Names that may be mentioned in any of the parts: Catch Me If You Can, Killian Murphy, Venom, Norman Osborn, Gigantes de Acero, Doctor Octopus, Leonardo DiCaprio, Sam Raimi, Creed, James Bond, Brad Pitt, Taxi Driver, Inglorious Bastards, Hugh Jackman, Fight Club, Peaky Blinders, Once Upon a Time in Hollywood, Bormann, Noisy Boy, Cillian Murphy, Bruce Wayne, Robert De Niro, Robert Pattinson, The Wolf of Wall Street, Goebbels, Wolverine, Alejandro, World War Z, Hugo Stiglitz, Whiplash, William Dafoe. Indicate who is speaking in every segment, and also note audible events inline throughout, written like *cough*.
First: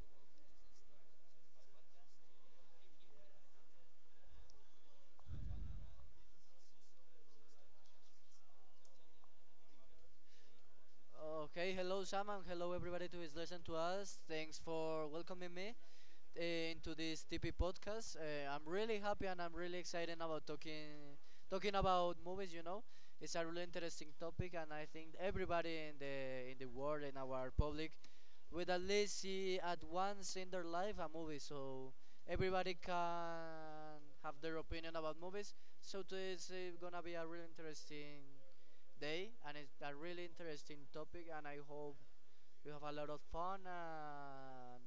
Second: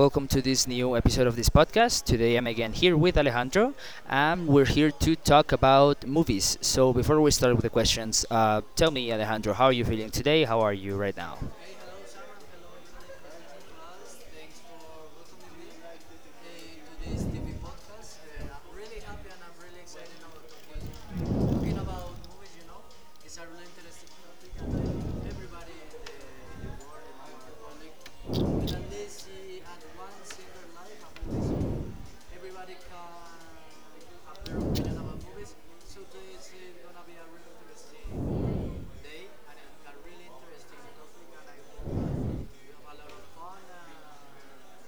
Speaker 1: Welcome to this new episode of this podcast. Today I'm again here with Alejandro, and we're here to talk about movies. So, before we start with the questions, tell me, Alejandro, how are you feeling today? How are you right now?
Speaker 2: Okay, hello Sam and hello everybody who is listening to us. Thanks for welcoming me into this TP podcast. I'm really happy and I'm really excited about talking about movies. It's a really interesting topic, and I think everybody in the world in our public will at least see at once in their life a movie. So everybody can have their opinion about movies. So today is gonna be a really interesting day, and it's a really interesting topic. And I hope you have a lot of fun. And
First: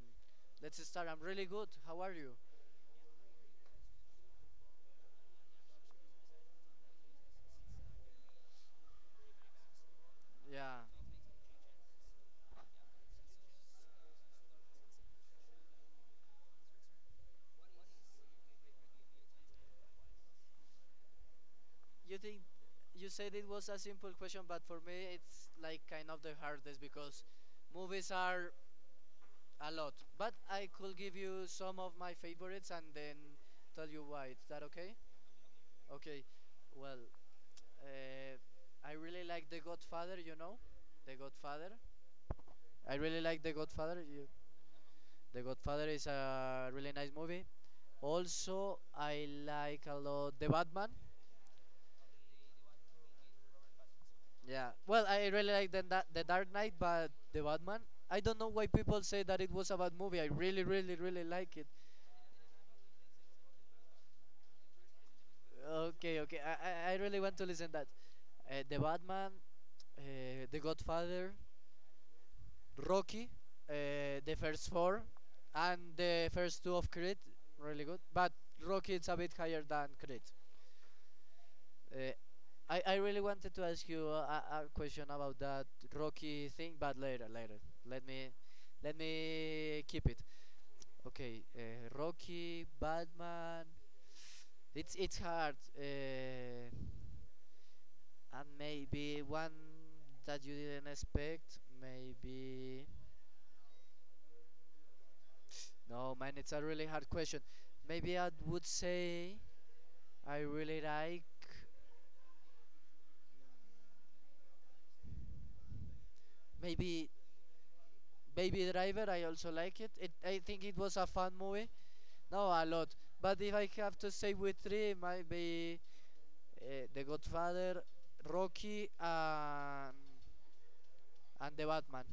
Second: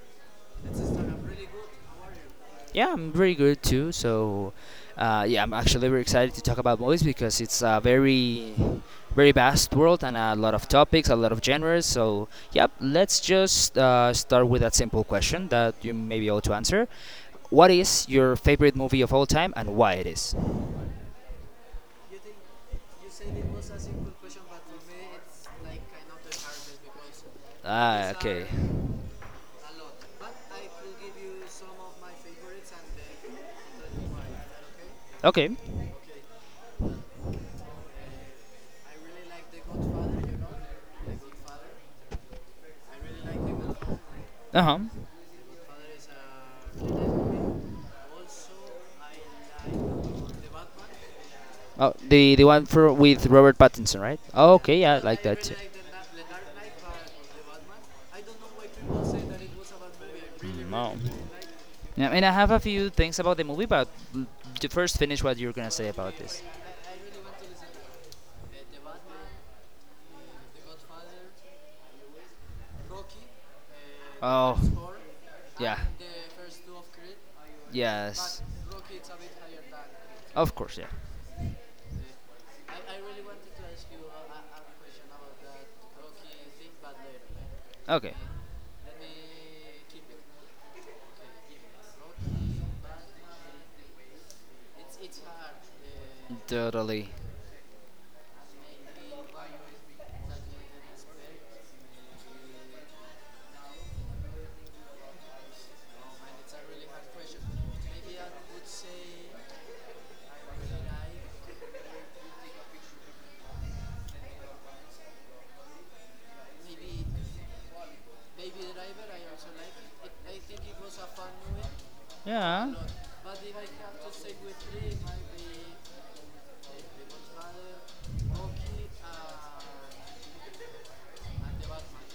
Speaker 2: let's start. I'm really good. How are you?
Speaker 1: Yeah, I'm very good too. So, yeah, I'm actually very excited to talk about movies because it's a very, very vast world and a lot of
Speaker 2: Yeah.
Speaker 1: topics, a lot of genres. So, yep, let's just start with that simple question that you may be able to answer. What is your favorite movie of all time and why it is?
Speaker 2: You think you said it was a simple question, but for me it's like kind of the hardest because
Speaker 1: Ah,
Speaker 2: movies
Speaker 1: okay.
Speaker 2: are a lot. But I could give you some of my favorites and then tell you why. Is that okay?
Speaker 1: Okay.
Speaker 2: Okay. Well, uh, I really like The Godfather. You know, The Godfather. I really like The Godfather. You
Speaker 1: Uh huh.
Speaker 2: The Godfather is a really nice movie. Also, I like a lot The Batman.
Speaker 1: Oh, the one for with Robert Pattinson, right? Oh,
Speaker 2: Yeah.
Speaker 1: okay, yeah, I
Speaker 2: Well,
Speaker 1: like
Speaker 2: I
Speaker 1: that
Speaker 2: really
Speaker 1: too.
Speaker 2: like the Dark Knight, but The Batman. I don't know why people say that it was a bad movie. I really,
Speaker 1: No.
Speaker 2: really, really like it.
Speaker 1: Yeah, I mean, I have a few things about the movie, but l- to first finish what you're gonna say about
Speaker 2: Okay,
Speaker 1: this.
Speaker 2: okay. I really want to listen that. The Batman, The Godfather, Rocky, the
Speaker 1: Oh,
Speaker 2: first four,
Speaker 1: yeah,
Speaker 2: and the first two of Creed. Really good. But
Speaker 1: yes,
Speaker 2: Rocky is a bit higher than Creed.
Speaker 1: of course, yeah.
Speaker 2: Uh, I really wanted to ask you a question about that Rocky thing, but later, later. Let
Speaker 1: Okay,
Speaker 2: me let me keep it. Okay, Rocky, Batman. It's hard,
Speaker 1: totally.
Speaker 2: and maybe one that you didn't expect. Maybe no, man. It's a really hard question. Maybe I would say I really like maybe Baby Driver. I also like it. I think it was a fun movie. No, a
Speaker 1: Yeah,
Speaker 2: lot. But if I have to say with three, it might be The Godfather, Rocky, and The Batman.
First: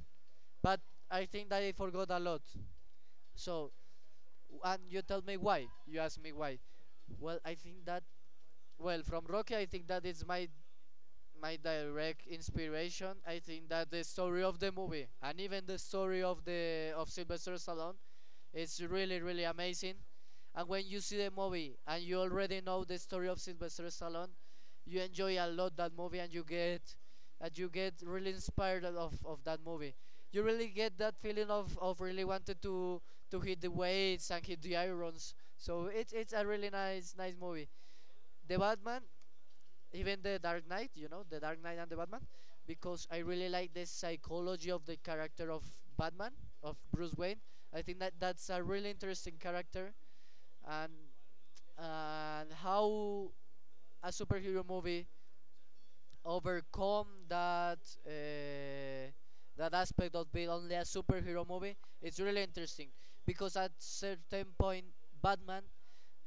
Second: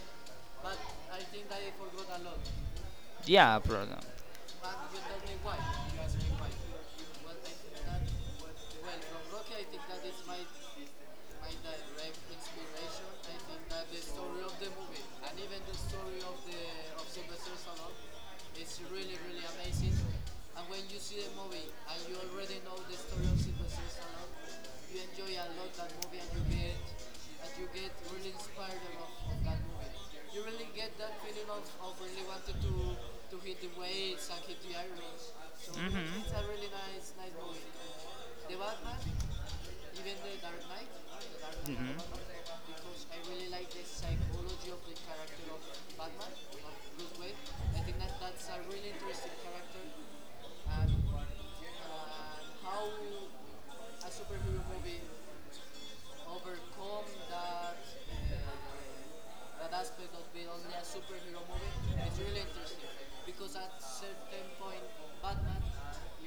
Speaker 2: But I think that I forgot a lot.
Speaker 1: yeah,
Speaker 2: So,
Speaker 1: bro.
Speaker 2: and you tell me why. You ask me why. Well, I think that well from Rocky, I think that is my direct inspiration. I think that the story of the movie and even the story of Sylvester Stallone is really really amazing. And when you see the movie and you already know the story of Sylvester Stallone, you enjoy a lot that movie and you get really inspired of that movie. You really get that feeling of really wanted to hit the weights and hit the irons. So it's a really nice movie. The Batman, even the Dark Knight, the Dark Knight and the Batman, because I really like the psychology of the character of Batman, of Bruce Wayne. I think that that's a really interesting character, and and how a superhero movie overcome uh, that aspect of being only a superhero movie. It's really interesting because at certain point, Batman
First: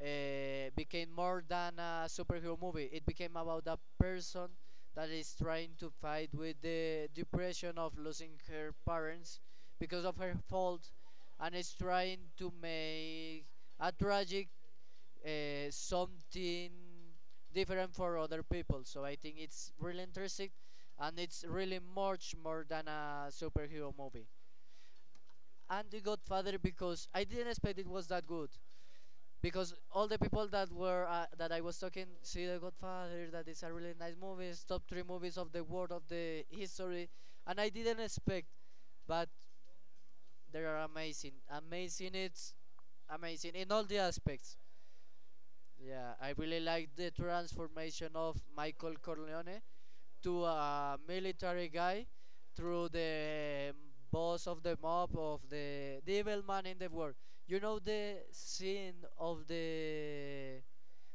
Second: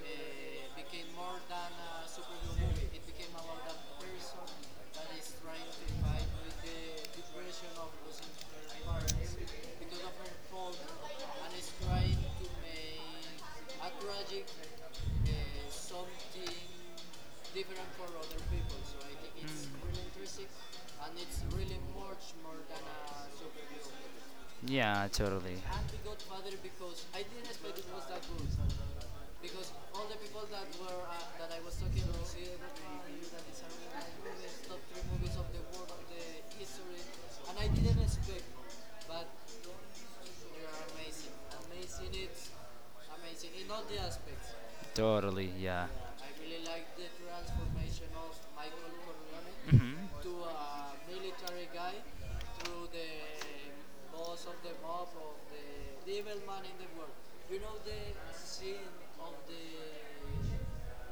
Speaker 2: became more than a superhero movie. It became about a person that is trying to fight with the depression of losing her parents because of her fault, and is trying to make a tragic something different for other people. So I think it's really interesting and it's really much more than a superhero movie.
Speaker 1: Yeah, totally.
Speaker 2: And The Godfather, because I didn't expect it was that good, because all the people that I was talking see The Godfather, that is a really nice movie, it's top three movies of the world of the history, and I didn't expect, but they are amazing, amazing. It's amazing in all the aspects.
Speaker 1: Totally, yeah.
Speaker 2: Yeah, I really like the transformation of Michael Corleone
Speaker 1: Mhm.
Speaker 2: to a military guy, through the boss of the mob, of the evil man in the world. You know the scene of the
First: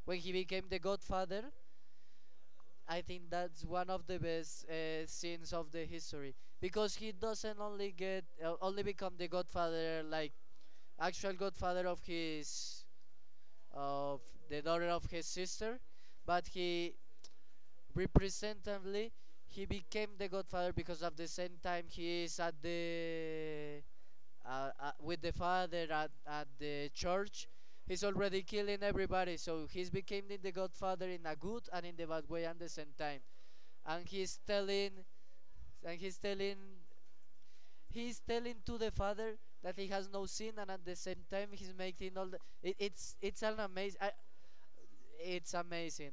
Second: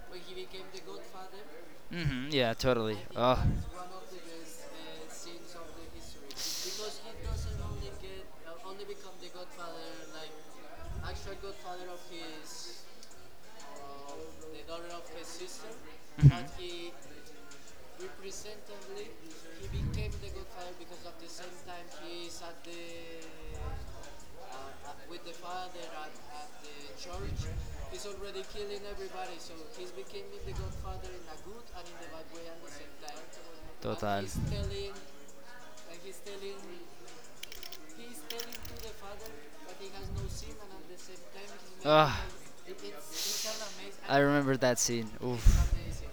Speaker 2: when he became the Godfather.
Speaker 1: Hmm, yeah, totally.
Speaker 2: I think
Speaker 1: Oh, hmm,
Speaker 2: that's one of the best scenes of the history, because he doesn't only get only become the Godfather, like actual Godfather of his of the daughter of his sister, but he representatively he became the godfather, because at the same time he is at the with the father at the church, he's already killing everybody. So he's becoming the godfather in a good and in the bad way at the same time, and and he's telling he's telling to the father that he has no sin, and at the same time he's making all the it's an amazing,
Speaker 1: I remember that scene.
Speaker 2: it's
Speaker 1: Oof.
Speaker 2: amazing.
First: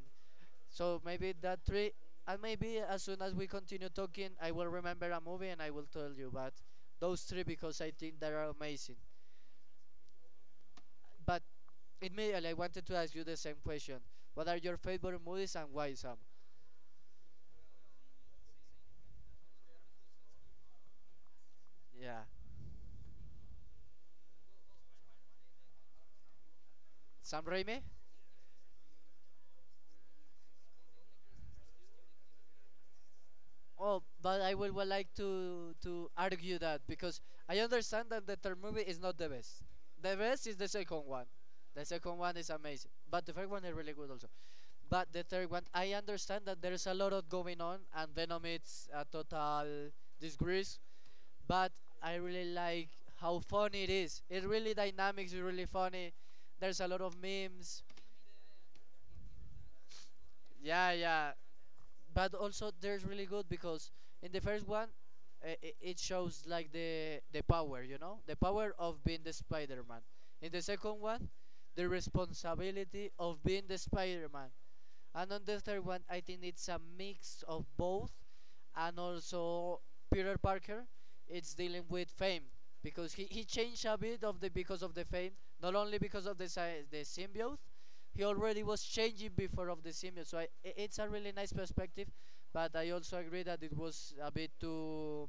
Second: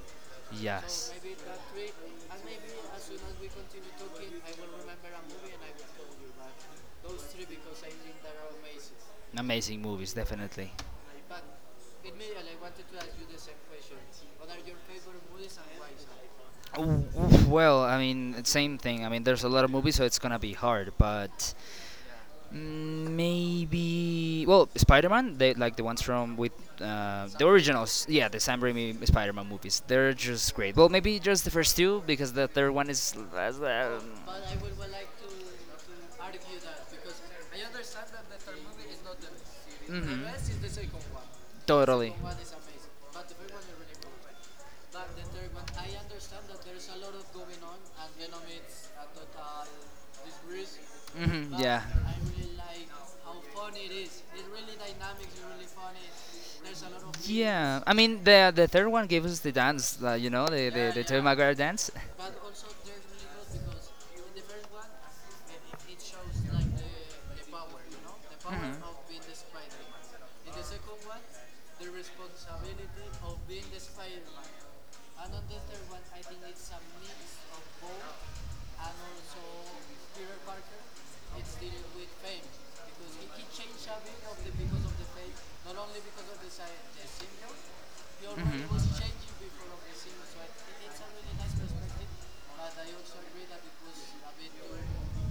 Speaker 2: So
Speaker 1: Yes.
Speaker 2: maybe that three, and maybe as soon as we continue talking, I will remember a movie and I will tell you. But those three, because I think they are amazing.
Speaker 1: Amazing movies, definitely.
Speaker 2: But immediately I wanted to ask you the same question: What are your favorite movies and why, Sam?
Speaker 1: Well, I mean, same thing. I mean, there's a lot of movies, so it's gonna be hard. But
Speaker 2: Yeah,
Speaker 1: mm, maybe well, Spider-Man, they like the ones from with
Speaker 2: Sam
Speaker 1: the
Speaker 2: Raimi.
Speaker 1: originals. Yeah, the Sam Raimi Spider-Man movies. They're just great. Well, maybe just the first two because the third one is. Less,
Speaker 2: Oh,
Speaker 1: but
Speaker 2: but I will would like to argue that, because I understand that the third movie is not the best. The
Speaker 1: mhm,
Speaker 2: best is the second one. The
Speaker 1: totally
Speaker 2: second one is amazing, but the first one is really good also. But the third one, I understand that there's a lot of going on and Venom is a total disgrace.
Speaker 1: hmm
Speaker 2: But
Speaker 1: yeah.
Speaker 2: I really like how funny it is. It's really dynamic. It's really funny. There's a lot of
Speaker 1: Yeah,
Speaker 2: memes.
Speaker 1: I mean the third one gave us the dance, you know, the
Speaker 2: Yeah,
Speaker 1: the Tobey
Speaker 2: yeah.
Speaker 1: Maguire dance.
Speaker 2: But also there's really good, because in the first one it shows like the power, the power of being the Spider-Man. In the second one, the responsibility of being the Spider-Man. And on the third one, I think it's a mix of both, and also Peter Parker, it's dealing with fame, because he changed a bit of the because of the fame, not only because of the symbiote. He already was changing before of the symbiote. So it's a really nice perspective, but I also agree that it was a bit too.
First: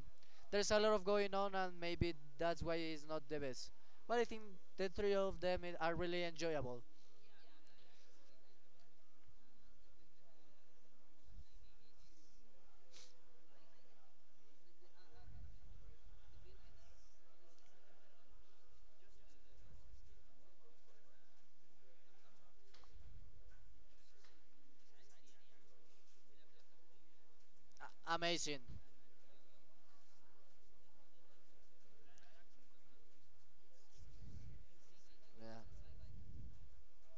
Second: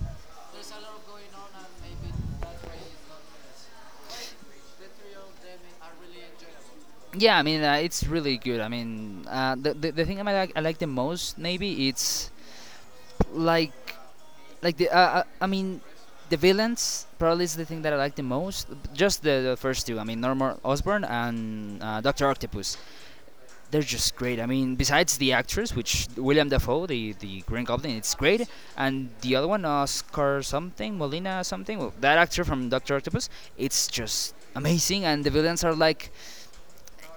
Speaker 2: There's a lot of going on, and maybe that's why it's not the best. But I think the three of them are really enjoyable.
Speaker 1: Yeah, I mean it's really good. I mean the, the thing I like the most maybe it's like like the I mean the villains probably is the thing that I like the most. Just the first two. I mean Norman Osborn and Doctor Octopus. They're just great. I mean, besides the actress, which William Dafoe, the Green Goblin, it's
Speaker 2: a-
Speaker 1: great,
Speaker 2: amazing.
Speaker 1: and the other one, Oscar something, Molina something, well, that actor from Doctor Octopus, it's just amazing. And the
Speaker 2: Yeah.
Speaker 1: villains are like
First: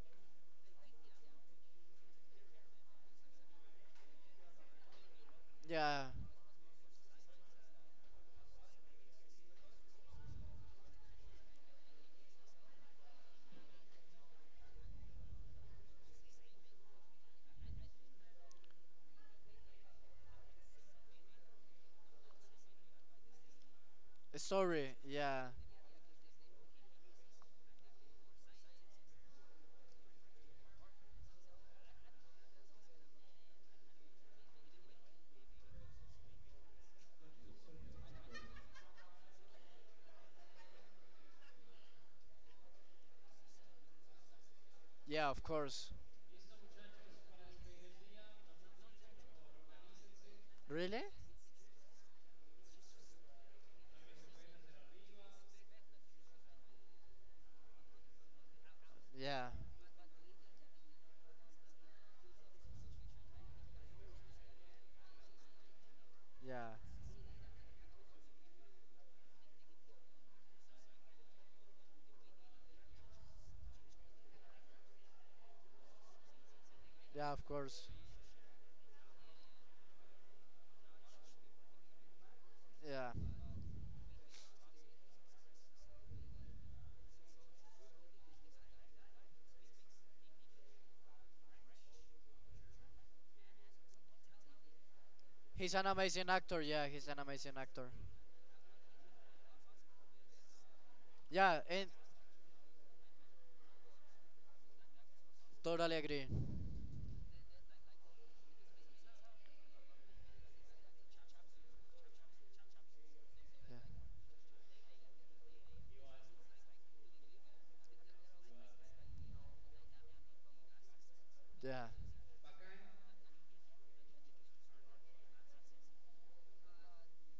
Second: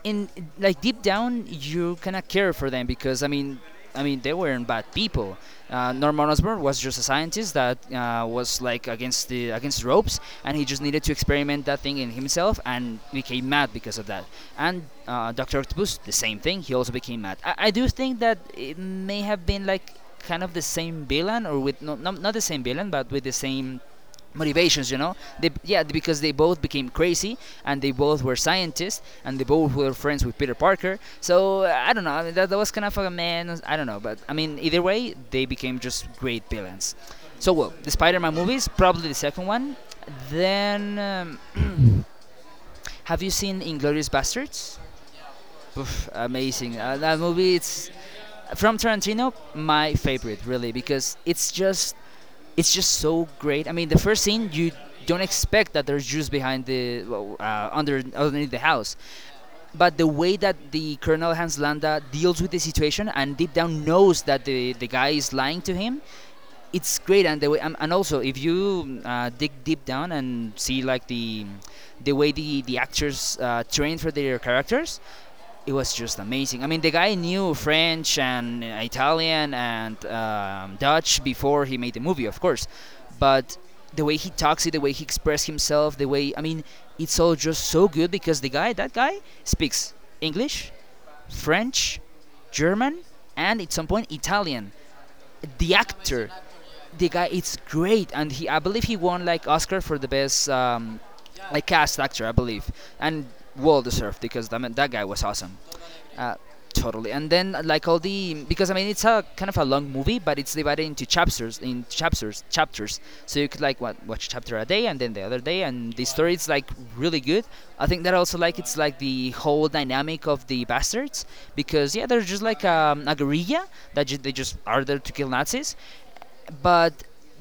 Speaker 1: and like deep down you kind of care for them because I mean they weren't bad people.
Speaker 2: Yeah,
Speaker 1: Norman Osborn was just a scientist that was like against the against ropes, and he just needed to experiment that thing in himself, and became mad because of that. And Doctor Octopus, the same thing. He also became mad. I do think that it may have been like kind of the same villain, or with no, not the same villain, but with the same
Speaker 2: a
Speaker 1: motivations,
Speaker 2: story,
Speaker 1: you know.
Speaker 2: yeah,
Speaker 1: They yeah because they both became crazy and they both were scientists and they both were friends with Peter Parker, so I don't know. I mean, that was kind of a man, I don't know, but I mean either way they became just great villains. So well, the Spider-Man movies, probably the second one, then have you seen Inglorious Bastards?
Speaker 2: yeah, of course.
Speaker 1: Oof, amazing, that movie, it's from Tarantino, my favorite, really,
Speaker 2: Really?
Speaker 1: because it's just so great. I mean, the first scene you don't expect that there's Jews behind the well, under underneath the house,
Speaker 2: Yeah,
Speaker 1: but the way that the Colonel Hans Landa deals with the situation and deep down knows that the guy is lying to him,
Speaker 2: yeah,
Speaker 1: it's great. And the way and also if you dig deep down and see like the way the actors train for their characters, it was just amazing. I mean, the guy
Speaker 2: yeah, of
Speaker 1: knew
Speaker 2: course.
Speaker 1: French and Italian and Dutch before he made the movie, of course,
Speaker 2: Yeah,
Speaker 1: but the way he talks it, the way he expresses himself, the way I mean, it's all just so good because the guy, that guy, speaks English, French, German, and at some point Italian.
Speaker 2: he's
Speaker 1: The
Speaker 2: an amazing
Speaker 1: actor,
Speaker 2: actor. Yeah,
Speaker 1: the
Speaker 2: he's an
Speaker 1: guy,
Speaker 2: amazing
Speaker 1: it's
Speaker 2: actor.
Speaker 1: great, and he, I believe he won like Oscar for the best
Speaker 2: Yeah,
Speaker 1: like
Speaker 2: and
Speaker 1: cast actor, I believe, and well deserved because I mean, that guy was awesome.
Speaker 2: totally agree.
Speaker 1: Uh, Totally. And then like all the because I mean it's a kind of a long movie, but it's divided into chapters, chapters. So you could like
Speaker 2: Yeah,
Speaker 1: what watch chapter a day and then the other day, and the story is like really good. I think that also like it's like the whole dynamic of the bastards
Speaker 2: yeah,
Speaker 1: because yeah, they're just like a guerrilla that they just are there to kill Nazis, but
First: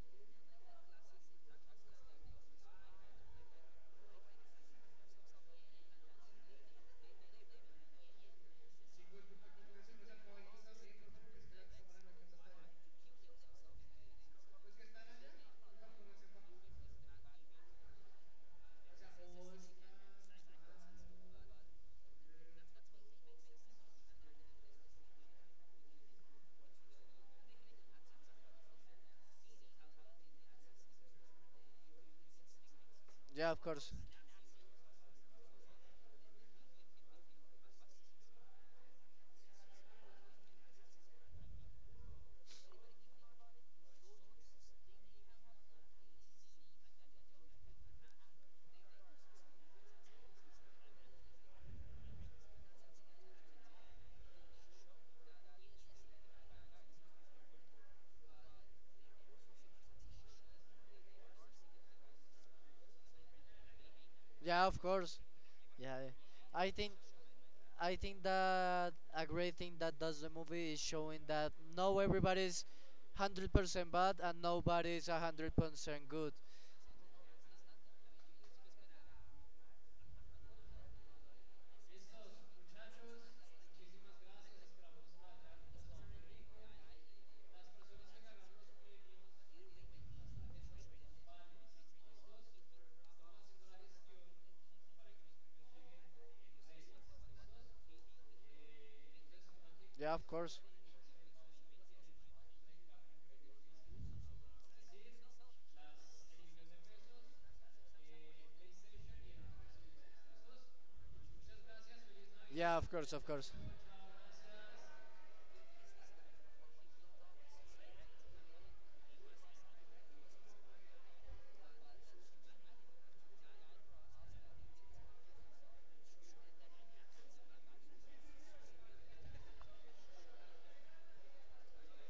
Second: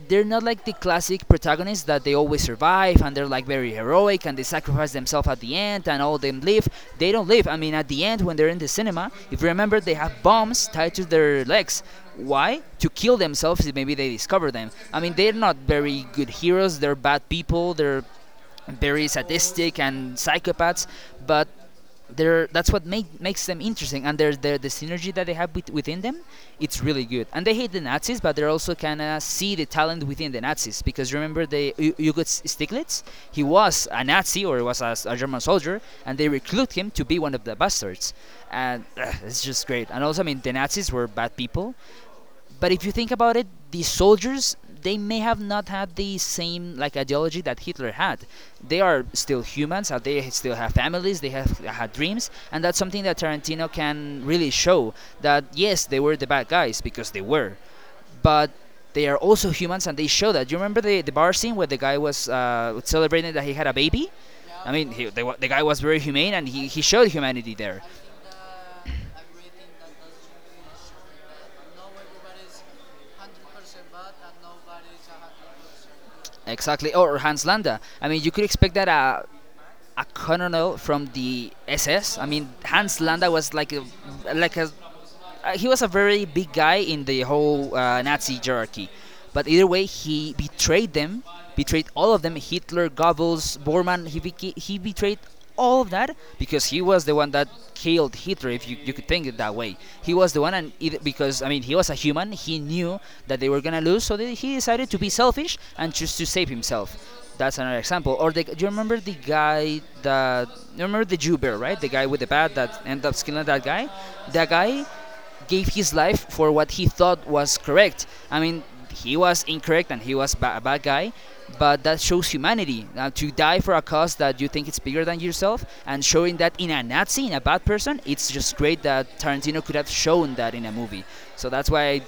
Speaker 1: they're not like the classic protagonists that they always survive and they're like very heroic and they sacrifice themselves at the end and all of them live. They don't live. I mean, at the end when they're in the cinema, if you remember, they have bombs tied to their legs. Why? To kill themselves if maybe they discover them. I mean, they're not very good heroes. They're bad people. They're very sadistic and psychopaths, but they're, that's what makes them interesting. And there's the synergy that they have with, within them, it's really good. And they hate the Nazis, but they're also kind of see the talent within the Nazis. Because remember, they Hugo Stiglitz, he
Speaker 2: yeah, of
Speaker 1: was
Speaker 2: course.
Speaker 1: a Nazi or was a German soldier, and they recruit him to be one of the bastards. And it's just great. And also, I mean, the Nazis were bad people, but if you think about it, these soldiers they may have not had the same like ideology that Hitler had. They are still humans, and they still have families, they have had dreams, and that's something that Tarantino can really show that yes, they were the bad guys because they were, but they are also humans and they show that. You remember the bar scene where the guy was celebrating that he had a baby?
Speaker 2: Yeah,
Speaker 1: I
Speaker 2: of
Speaker 1: mean,
Speaker 2: course.
Speaker 1: the guy was
Speaker 2: Yeah,
Speaker 1: very
Speaker 2: yeah.
Speaker 1: humane and
Speaker 2: I
Speaker 1: he
Speaker 2: think
Speaker 1: showed humanity there.
Speaker 2: I think that a great thing that does the movie is showing that no, everybody's 100% bad and nobody's 100% good.
Speaker 1: Exactly. Or Hans Landa. I mean, you could expect that a colonel from the SS. I mean, Hans Landa was like a he was a very big guy in the whole Nazi hierarchy. But either way, he betrayed them, betrayed all of them. Hitler, Goebbels, Bormann, he betrayed all of that because he was the one that killed Hitler, if you could think it that way.
Speaker 2: Yeah,
Speaker 1: He
Speaker 2: of
Speaker 1: was the one,
Speaker 2: course.
Speaker 1: and it, because, I mean, he was a human, he knew that they were gonna lose, so he decided to be selfish and choose to save himself. That's another example. Or the, do you remember the guy that you remember the Jew bear, right? The guy with the bat
Speaker 2: Yeah,
Speaker 1: that
Speaker 2: of
Speaker 1: ended
Speaker 2: course,
Speaker 1: up
Speaker 2: of
Speaker 1: killing
Speaker 2: course.
Speaker 1: that guy. That guy gave his life for what he thought was correct. I mean, he was incorrect and he was a bad guy, but that shows humanity. Now, to die for a cause that you think it's bigger than yourself, and showing that in a Nazi, in a bad person, it's just great that Tarantino could have shown that in a movie. So that's why I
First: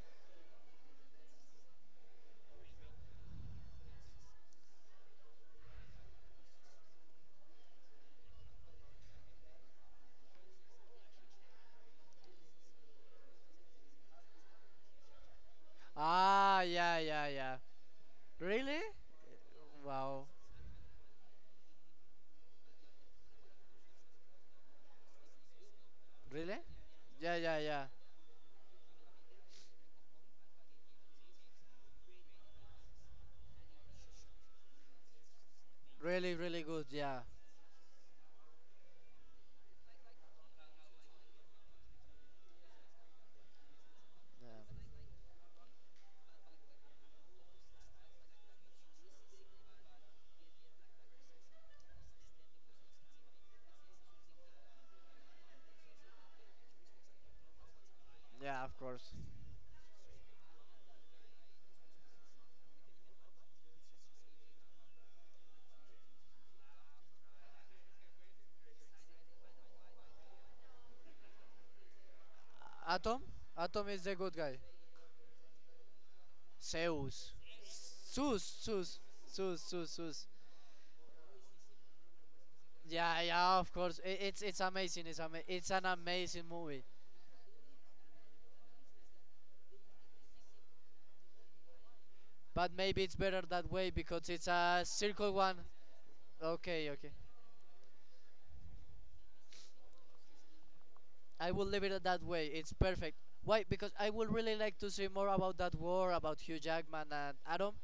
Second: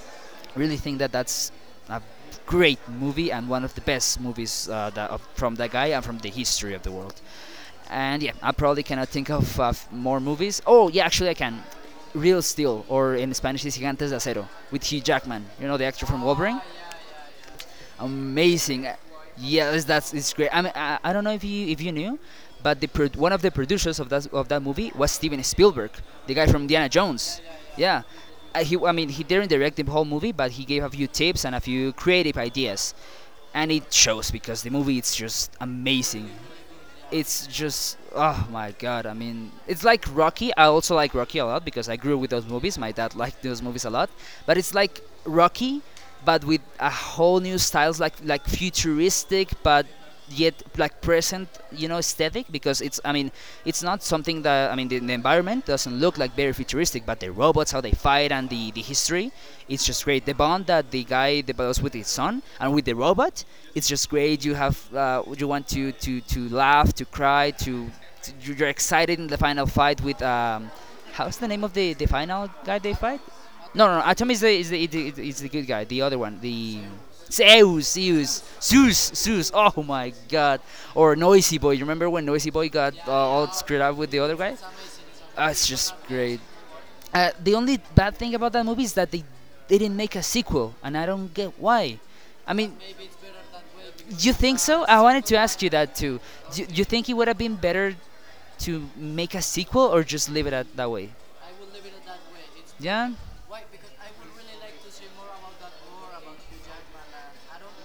Speaker 1: really think that that's a great movie and one of the best movies from that guy and from the history of the world. And yeah, I probably cannot think of more movies. Oh, yeah, actually I can. Real Steel, or in Spanish is Gigantes de Acero, with Hugh Jackman. You know the actor from Wolverine.
Speaker 2: Ah, yeah, yeah, yeah. Really?
Speaker 1: Amazing. Yes, that's
Speaker 2: Wow.
Speaker 1: it's great. I mean, I don't know if you knew, but the one of the producers of that movie was Steven Spielberg, the guy
Speaker 2: Really?
Speaker 1: from Indiana
Speaker 2: Yeah,
Speaker 1: Jones.
Speaker 2: yeah, yeah.
Speaker 1: Yeah, he I mean he didn't direct the whole movie, but he gave a few tips and a few creative ideas, and it shows because the movie it's just amazing.
Speaker 2: Really, really good. Yeah.
Speaker 1: It's just oh my god, I mean it's like Rocky. I also like Rocky a lot because I grew with those movies, my dad liked those movies a lot, but
Speaker 2: Yeah,
Speaker 1: it's like Rocky but with a whole new styles, like futuristic but yet like present, you know, aesthetic, because it's I mean it's not something that I mean the environment doesn't look like very futuristic, but the robots how they fight and
Speaker 2: yeah, of
Speaker 1: the
Speaker 2: course.
Speaker 1: history, it's just great. The bond that the guy develops with his son and with the robot, it's just great. You have you want to to laugh, to cry, to you're excited in the final fight with how's the name of the final guy they fight?
Speaker 2: Atom?
Speaker 1: No,
Speaker 2: Atom
Speaker 1: no, no
Speaker 2: is the
Speaker 1: Atom
Speaker 2: good
Speaker 1: is the
Speaker 2: guy.
Speaker 1: is the, is the is the good guy. The other one, the
Speaker 2: Zeus.
Speaker 1: Zeus,
Speaker 2: Zeus, Zeus,
Speaker 1: Zeus.
Speaker 2: Zeus,
Speaker 1: Oh
Speaker 2: Zeus,
Speaker 1: my
Speaker 2: Zeus.
Speaker 1: God! Or Noisy Boy. You remember when Noisy Boy got
Speaker 2: Yeah,
Speaker 1: all
Speaker 2: yeah, of
Speaker 1: screwed up
Speaker 2: course. I
Speaker 1: with the other guy?
Speaker 2: it's amazing. It's ama-
Speaker 1: It's
Speaker 2: It's an
Speaker 1: just great.
Speaker 2: amazing movie.
Speaker 1: The only bad thing about that movie is that they didn't make a sequel, and I don't get why. I
Speaker 2: But
Speaker 1: mean,
Speaker 2: maybe it's better that way, because
Speaker 1: you
Speaker 2: it's
Speaker 1: think
Speaker 2: a
Speaker 1: so? I wanted
Speaker 2: circle
Speaker 1: to
Speaker 2: one.
Speaker 1: ask you that too. Do you
Speaker 2: Okay,
Speaker 1: think
Speaker 2: okay.
Speaker 1: it would have been better to make a sequel or just leave it at that way?
Speaker 2: I will leave it at that way. It's
Speaker 1: Yeah.
Speaker 2: perfect. Why? Because I would really like to see more about that war, about Hugh Jackman and Adam,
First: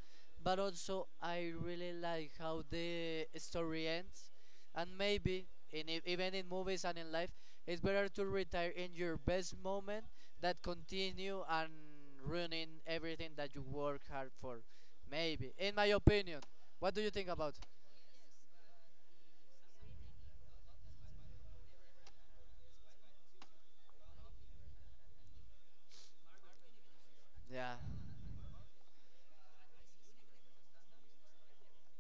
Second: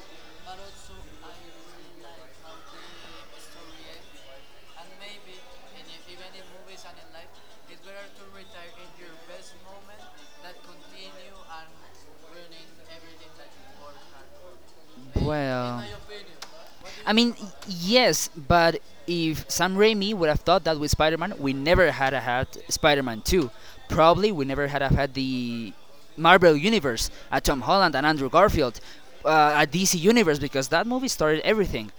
Speaker 2: but also I really like how the story ends. And maybe even in movies and in life, it's better to retire in your best moment than continue and ruining everything that you work hard for. Maybe, in
Speaker 1: Well,
Speaker 2: my opinion. What do you
Speaker 1: I
Speaker 2: think
Speaker 1: mean,
Speaker 2: about?
Speaker 1: yes, but if Sam Raimi would have thought that with Spider-Man, we never had Spider-Man 2. Probably we never had have had the Marvel Universe, a Tom
Speaker 2: Yeah,
Speaker 1: Holland and Andrew Garfield, a DC Universe because that movie started everything.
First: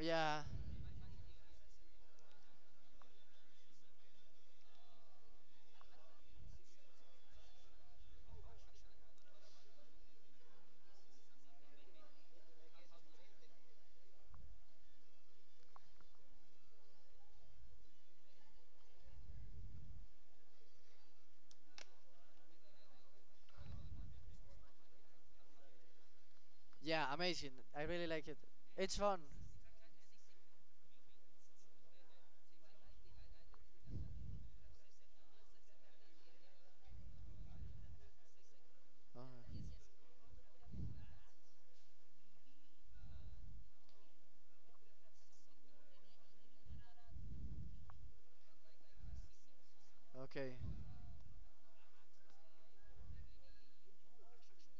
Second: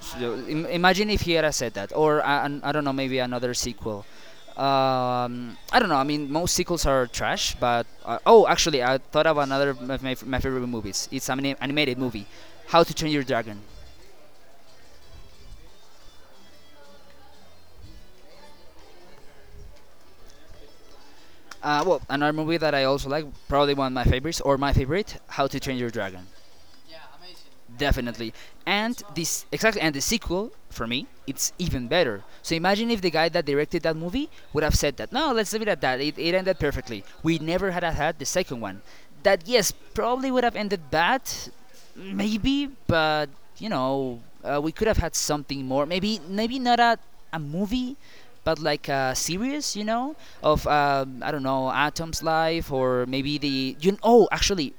Speaker 2: yeah,
Speaker 1: Imagine if Hiera said that, or I don't know, maybe another sequel. I don't know. I mean, most sequels are trash, but oh, actually, I thought of another of my favorite movies. It's an animated movie, How to Train Your Dragon. Well, another movie that I also like, probably one of my favorites or my favorite, How to Train Your Dragon.
Speaker 2: yeah. Amazing. I really like
Speaker 1: Definitely.
Speaker 2: it. It's
Speaker 1: And
Speaker 2: fun.
Speaker 1: this exactly and the sequel for me, it's even better. So imagine if the guy that directed that movie would have said that. No, let's leave it at that. It ended perfectly. We never had the second one. That
Speaker 2: Alright.
Speaker 1: yes, probably would have ended bad, maybe, but you know, we could have had something more. Maybe not a movie, but like a series, you know,
Speaker 2: Okay.
Speaker 1: of I don't know, Atom's life or maybe the you. Oh, actually,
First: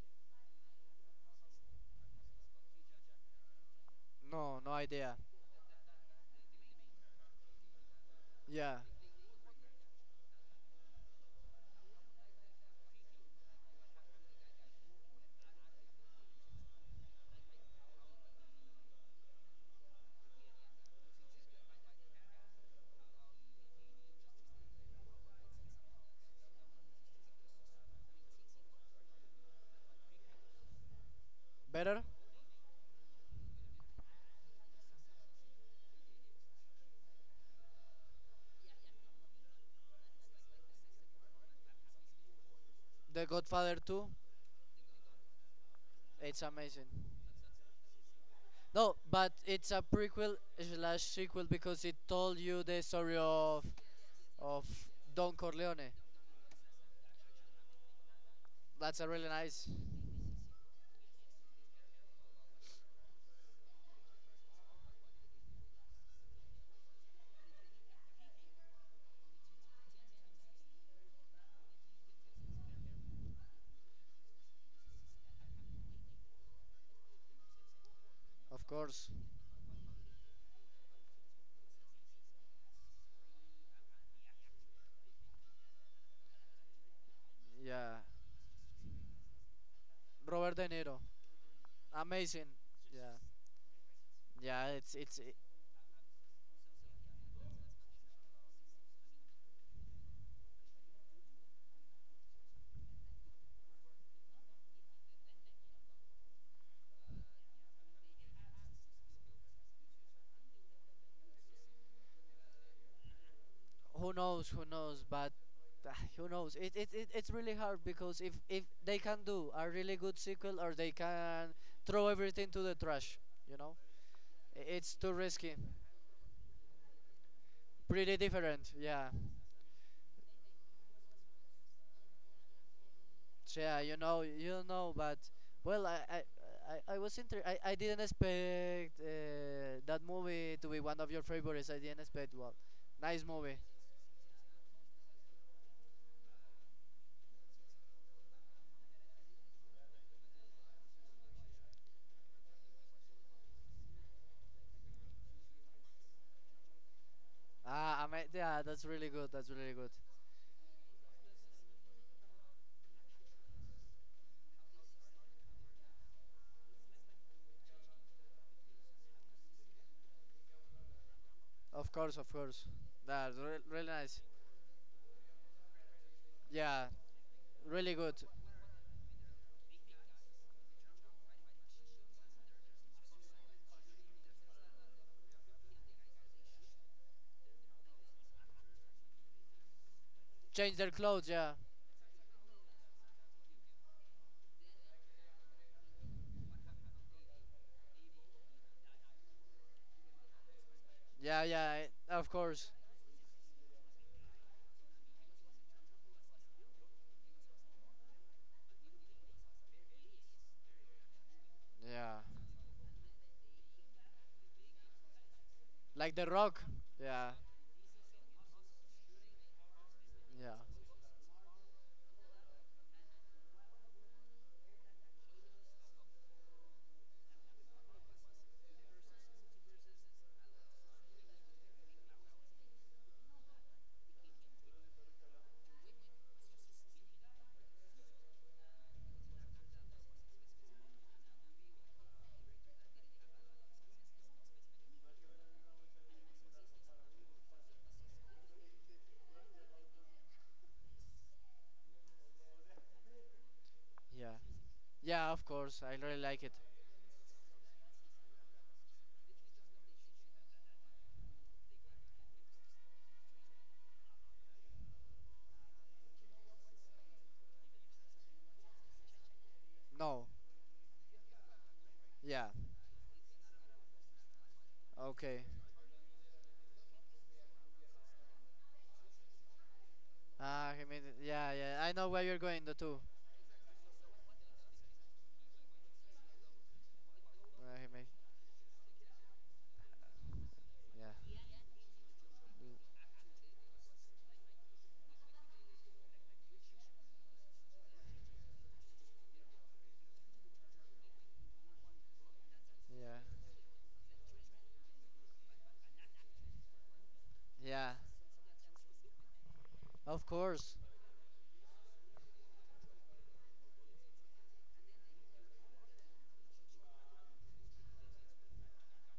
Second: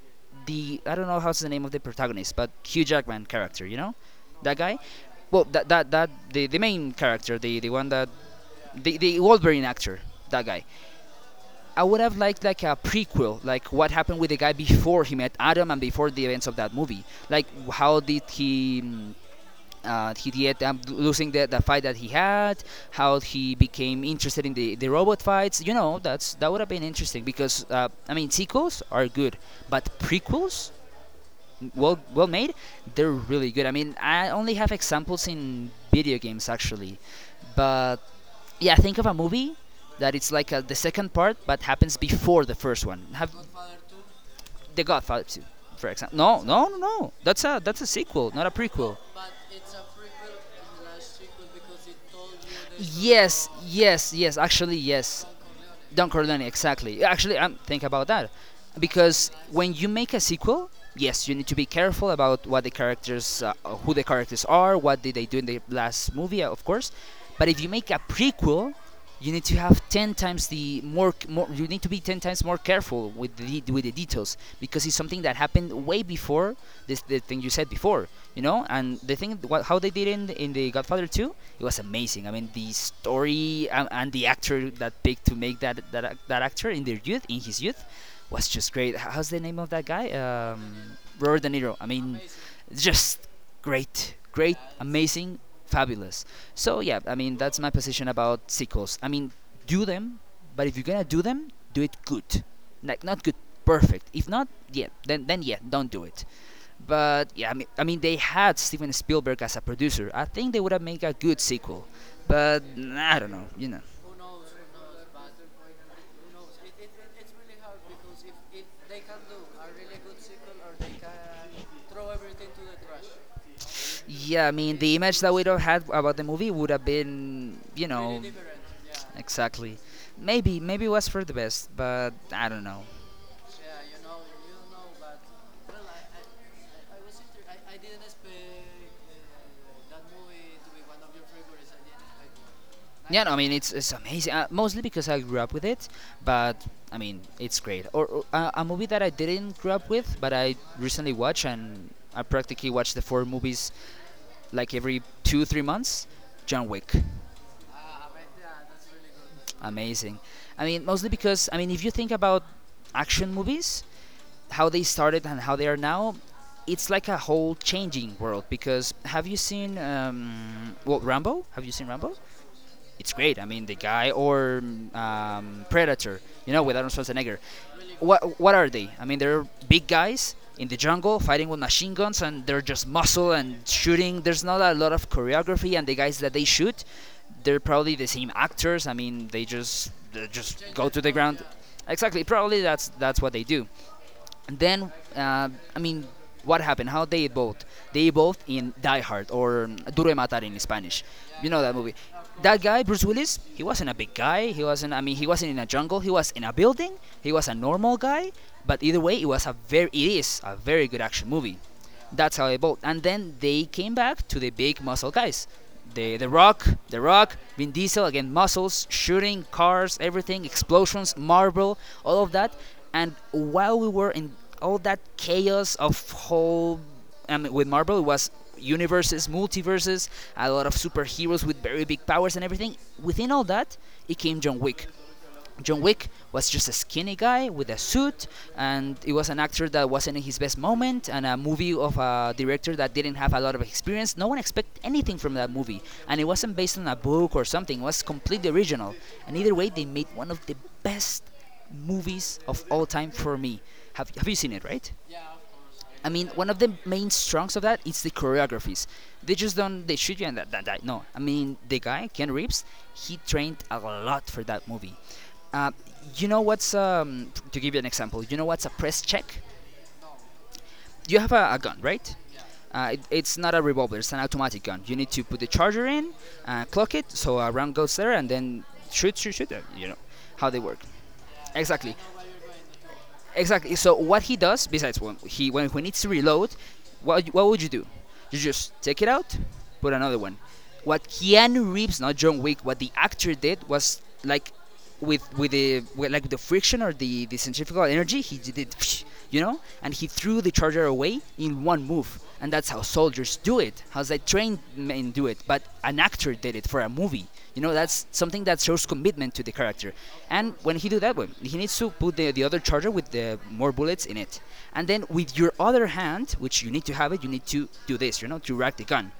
Speaker 1: the I don't know how's the name of the protagonist, but Hugh Jackman character, you know, that
Speaker 2: No, no
Speaker 1: guy.
Speaker 2: idea.
Speaker 1: Well, the main character, the one that
Speaker 2: Yeah.
Speaker 1: the Wolverine actor, that guy. I would have liked like a prequel, like what happened with the guy before he met Adam and before the events of that movie. Like how did he? He did losing the fight that he had. How he became interested in the robot fights. You know, that's that would have been interesting because I mean sequels are good, but prequels
Speaker 2: Better?
Speaker 1: well made, they're really good. I mean, I only have examples in video games actually, but yeah, think of a movie that it's like the second part but happens before the first one.
Speaker 2: The
Speaker 1: Have
Speaker 2: Godfather 2?
Speaker 1: The Godfather 2, for example.
Speaker 2: It's
Speaker 1: No,
Speaker 2: amazing.
Speaker 1: No. That's a sequel, not a
Speaker 2: No,
Speaker 1: prequel.
Speaker 2: but it's a prequel slash sequel, because it told you the story of
Speaker 1: Yes.
Speaker 2: of
Speaker 1: Actually, yes.
Speaker 2: Don Corleone.
Speaker 1: Don Corleone, exactly. Actually, think about that,
Speaker 2: That's a really
Speaker 1: because
Speaker 2: nice,
Speaker 1: when you make a sequel, yes, you need to be careful about what the characters, who the characters are, what did they do in the last movie, of course. But if you make a prequel, you need to have 10 times more, you need to be 10 times more careful with the details because it's something that happened way before this the thing you said before, you know,
Speaker 2: of
Speaker 1: and
Speaker 2: course.
Speaker 1: the thing what how they did in the godfather 2. It was amazing. I mean, the story and the actor that picked to make that actor in in his youth,
Speaker 2: Yeah.
Speaker 1: was just great. How's the name of that guy?
Speaker 2: Robert De Niro.
Speaker 1: Robert De Niro. I mean,
Speaker 2: Amazing. Yeah.
Speaker 1: just great, great,
Speaker 2: Yeah, it's
Speaker 1: amazing, fabulous. So yeah, I mean, that's my position about sequels. I mean, do them, but if you're gonna do them, do it good, like not good, perfect. If not, yeah, then yeah, don't do it. But yeah, I mean, they had Steven Spielberg as a producer. I think they would have made a good sequel. But nah, I don't know, you know.
Speaker 2: who knows, but who knows. It's really hard, because if they can do a really good sequel, or they can throw everything to the trash you know
Speaker 1: Yeah, I mean, the
Speaker 2: it's too
Speaker 1: image that we
Speaker 2: risky.
Speaker 1: don't have about the movie would have been, you
Speaker 2: Pretty
Speaker 1: know,
Speaker 2: different, yeah.
Speaker 1: exactly. Maybe it was for the best, but I don't know.
Speaker 2: So yeah, but well, I was I didn't expect that movie to be one of your favorites. I didn't expect well.
Speaker 1: Yeah,
Speaker 2: Nice
Speaker 1: no, I mean,
Speaker 2: movie.
Speaker 1: it's amazing. Mostly because I grew up with it, but I mean, it's great. Or a movie that I didn't grow up with, but I recently watched, and I practically watch the four movies like every two, 3 months. John Wick.
Speaker 2: Ah, I mean, yeah, that's really good. That's really good.
Speaker 1: Amazing. I mean, mostly because if you think about action movies, how they started and how they are now, it's like a whole changing world. Because have you seen well Rambo? Have you seen
Speaker 2: Of
Speaker 1: Rambo?
Speaker 2: course, of course.
Speaker 1: It's
Speaker 2: That's
Speaker 1: great. I mean, the
Speaker 2: really
Speaker 1: guy
Speaker 2: nice.
Speaker 1: or Predator, you know, with
Speaker 2: Yeah,
Speaker 1: Arnold Schwarzenegger.
Speaker 2: really good.
Speaker 1: What are they? I mean, they're big guys in the jungle fighting with machine guns, and they're just muscle and shooting. There's not a lot of choreography, and the guys that they shoot, they're probably the same actors. I mean, they just
Speaker 2: Change
Speaker 1: go
Speaker 2: their
Speaker 1: to the
Speaker 2: clothes,
Speaker 1: ground.
Speaker 2: yeah.
Speaker 1: Exactly. Probably that's what they do, then I mean, what happened? How they both in Die Hard or Duro de Matar in Spanish.
Speaker 2: Yeah,
Speaker 1: You know that
Speaker 2: yeah,
Speaker 1: movie.
Speaker 2: of
Speaker 1: That
Speaker 2: course.
Speaker 1: guy, Bruce Willis, he wasn't a big guy. He wasn't. I mean, he wasn't in a jungle. He was in a building. He was a normal guy. But either way, it was a very. It is a very good action movie.
Speaker 2: Yeah.
Speaker 1: That's how they evolved. And then they came back to the big muscle guys.
Speaker 2: Like The Rock.
Speaker 1: The
Speaker 2: Yeah,
Speaker 1: Rock, Vin Diesel, again, muscles, shooting, cars, everything,
Speaker 2: yeah,
Speaker 1: explosions, Marvel, all of that. And while we were in all that chaos of whole. I mean, with Marvel, it was universes, multiverses, a lot of superheroes with very big powers and everything. Within all that, it came John Wick. John Wick was just a skinny guy with a suit, and it was an actor that wasn't in his best moment, and a movie of a director that didn't have a lot of experience. No one expected anything from that movie, and it wasn't based on a book or something. It was completely original. And either way, they made one of the best movies of all time for me. Have you
Speaker 2: yeah.
Speaker 1: seen it, right?
Speaker 2: Yeah, of course. I
Speaker 1: I
Speaker 2: really
Speaker 1: mean,
Speaker 2: like
Speaker 1: one
Speaker 2: it.
Speaker 1: of the main strengths of that is the choreographies. They just don't they shoot you and that. No, I mean the guy Ken Reeves, he trained a lot for that movie. Uh, you know what's to give you an example. You know what's a press check?
Speaker 2: No.
Speaker 1: You have a gun, right?
Speaker 2: Yeah.
Speaker 1: It's not a revolver; it's an automatic gun. You need to put
Speaker 2: Okay.
Speaker 1: the charger in, clock it, so a round goes there, and then shoot. You know how they
Speaker 2: Ah,
Speaker 1: work.
Speaker 2: I mean, yeah, yeah. I
Speaker 1: Exactly,
Speaker 2: know where you're going, the two.
Speaker 1: exactly. So what he does, besides when he needs to reload, what would you do?
Speaker 2: I mean,
Speaker 1: You just take it out, put another one. What
Speaker 2: yeah.
Speaker 1: Keanu Reeves, not John Wick,
Speaker 2: Mm,
Speaker 1: what the actor did was like like the friction or the centrifugal energy, he did it, you know, and he threw the charger away in one move. And that's how
Speaker 2: yeah.
Speaker 1: soldiers do it. How that trained men do it? But an actor did it for a movie. You know,
Speaker 2: Yeah.
Speaker 1: that's something that shows commitment to the character.
Speaker 2: Of
Speaker 1: And
Speaker 2: course.
Speaker 1: when he do that one, he needs to put the other charger with the more bullets in it. And then with your other hand, which you need to have it, you need to do this, you know, to rack the gun,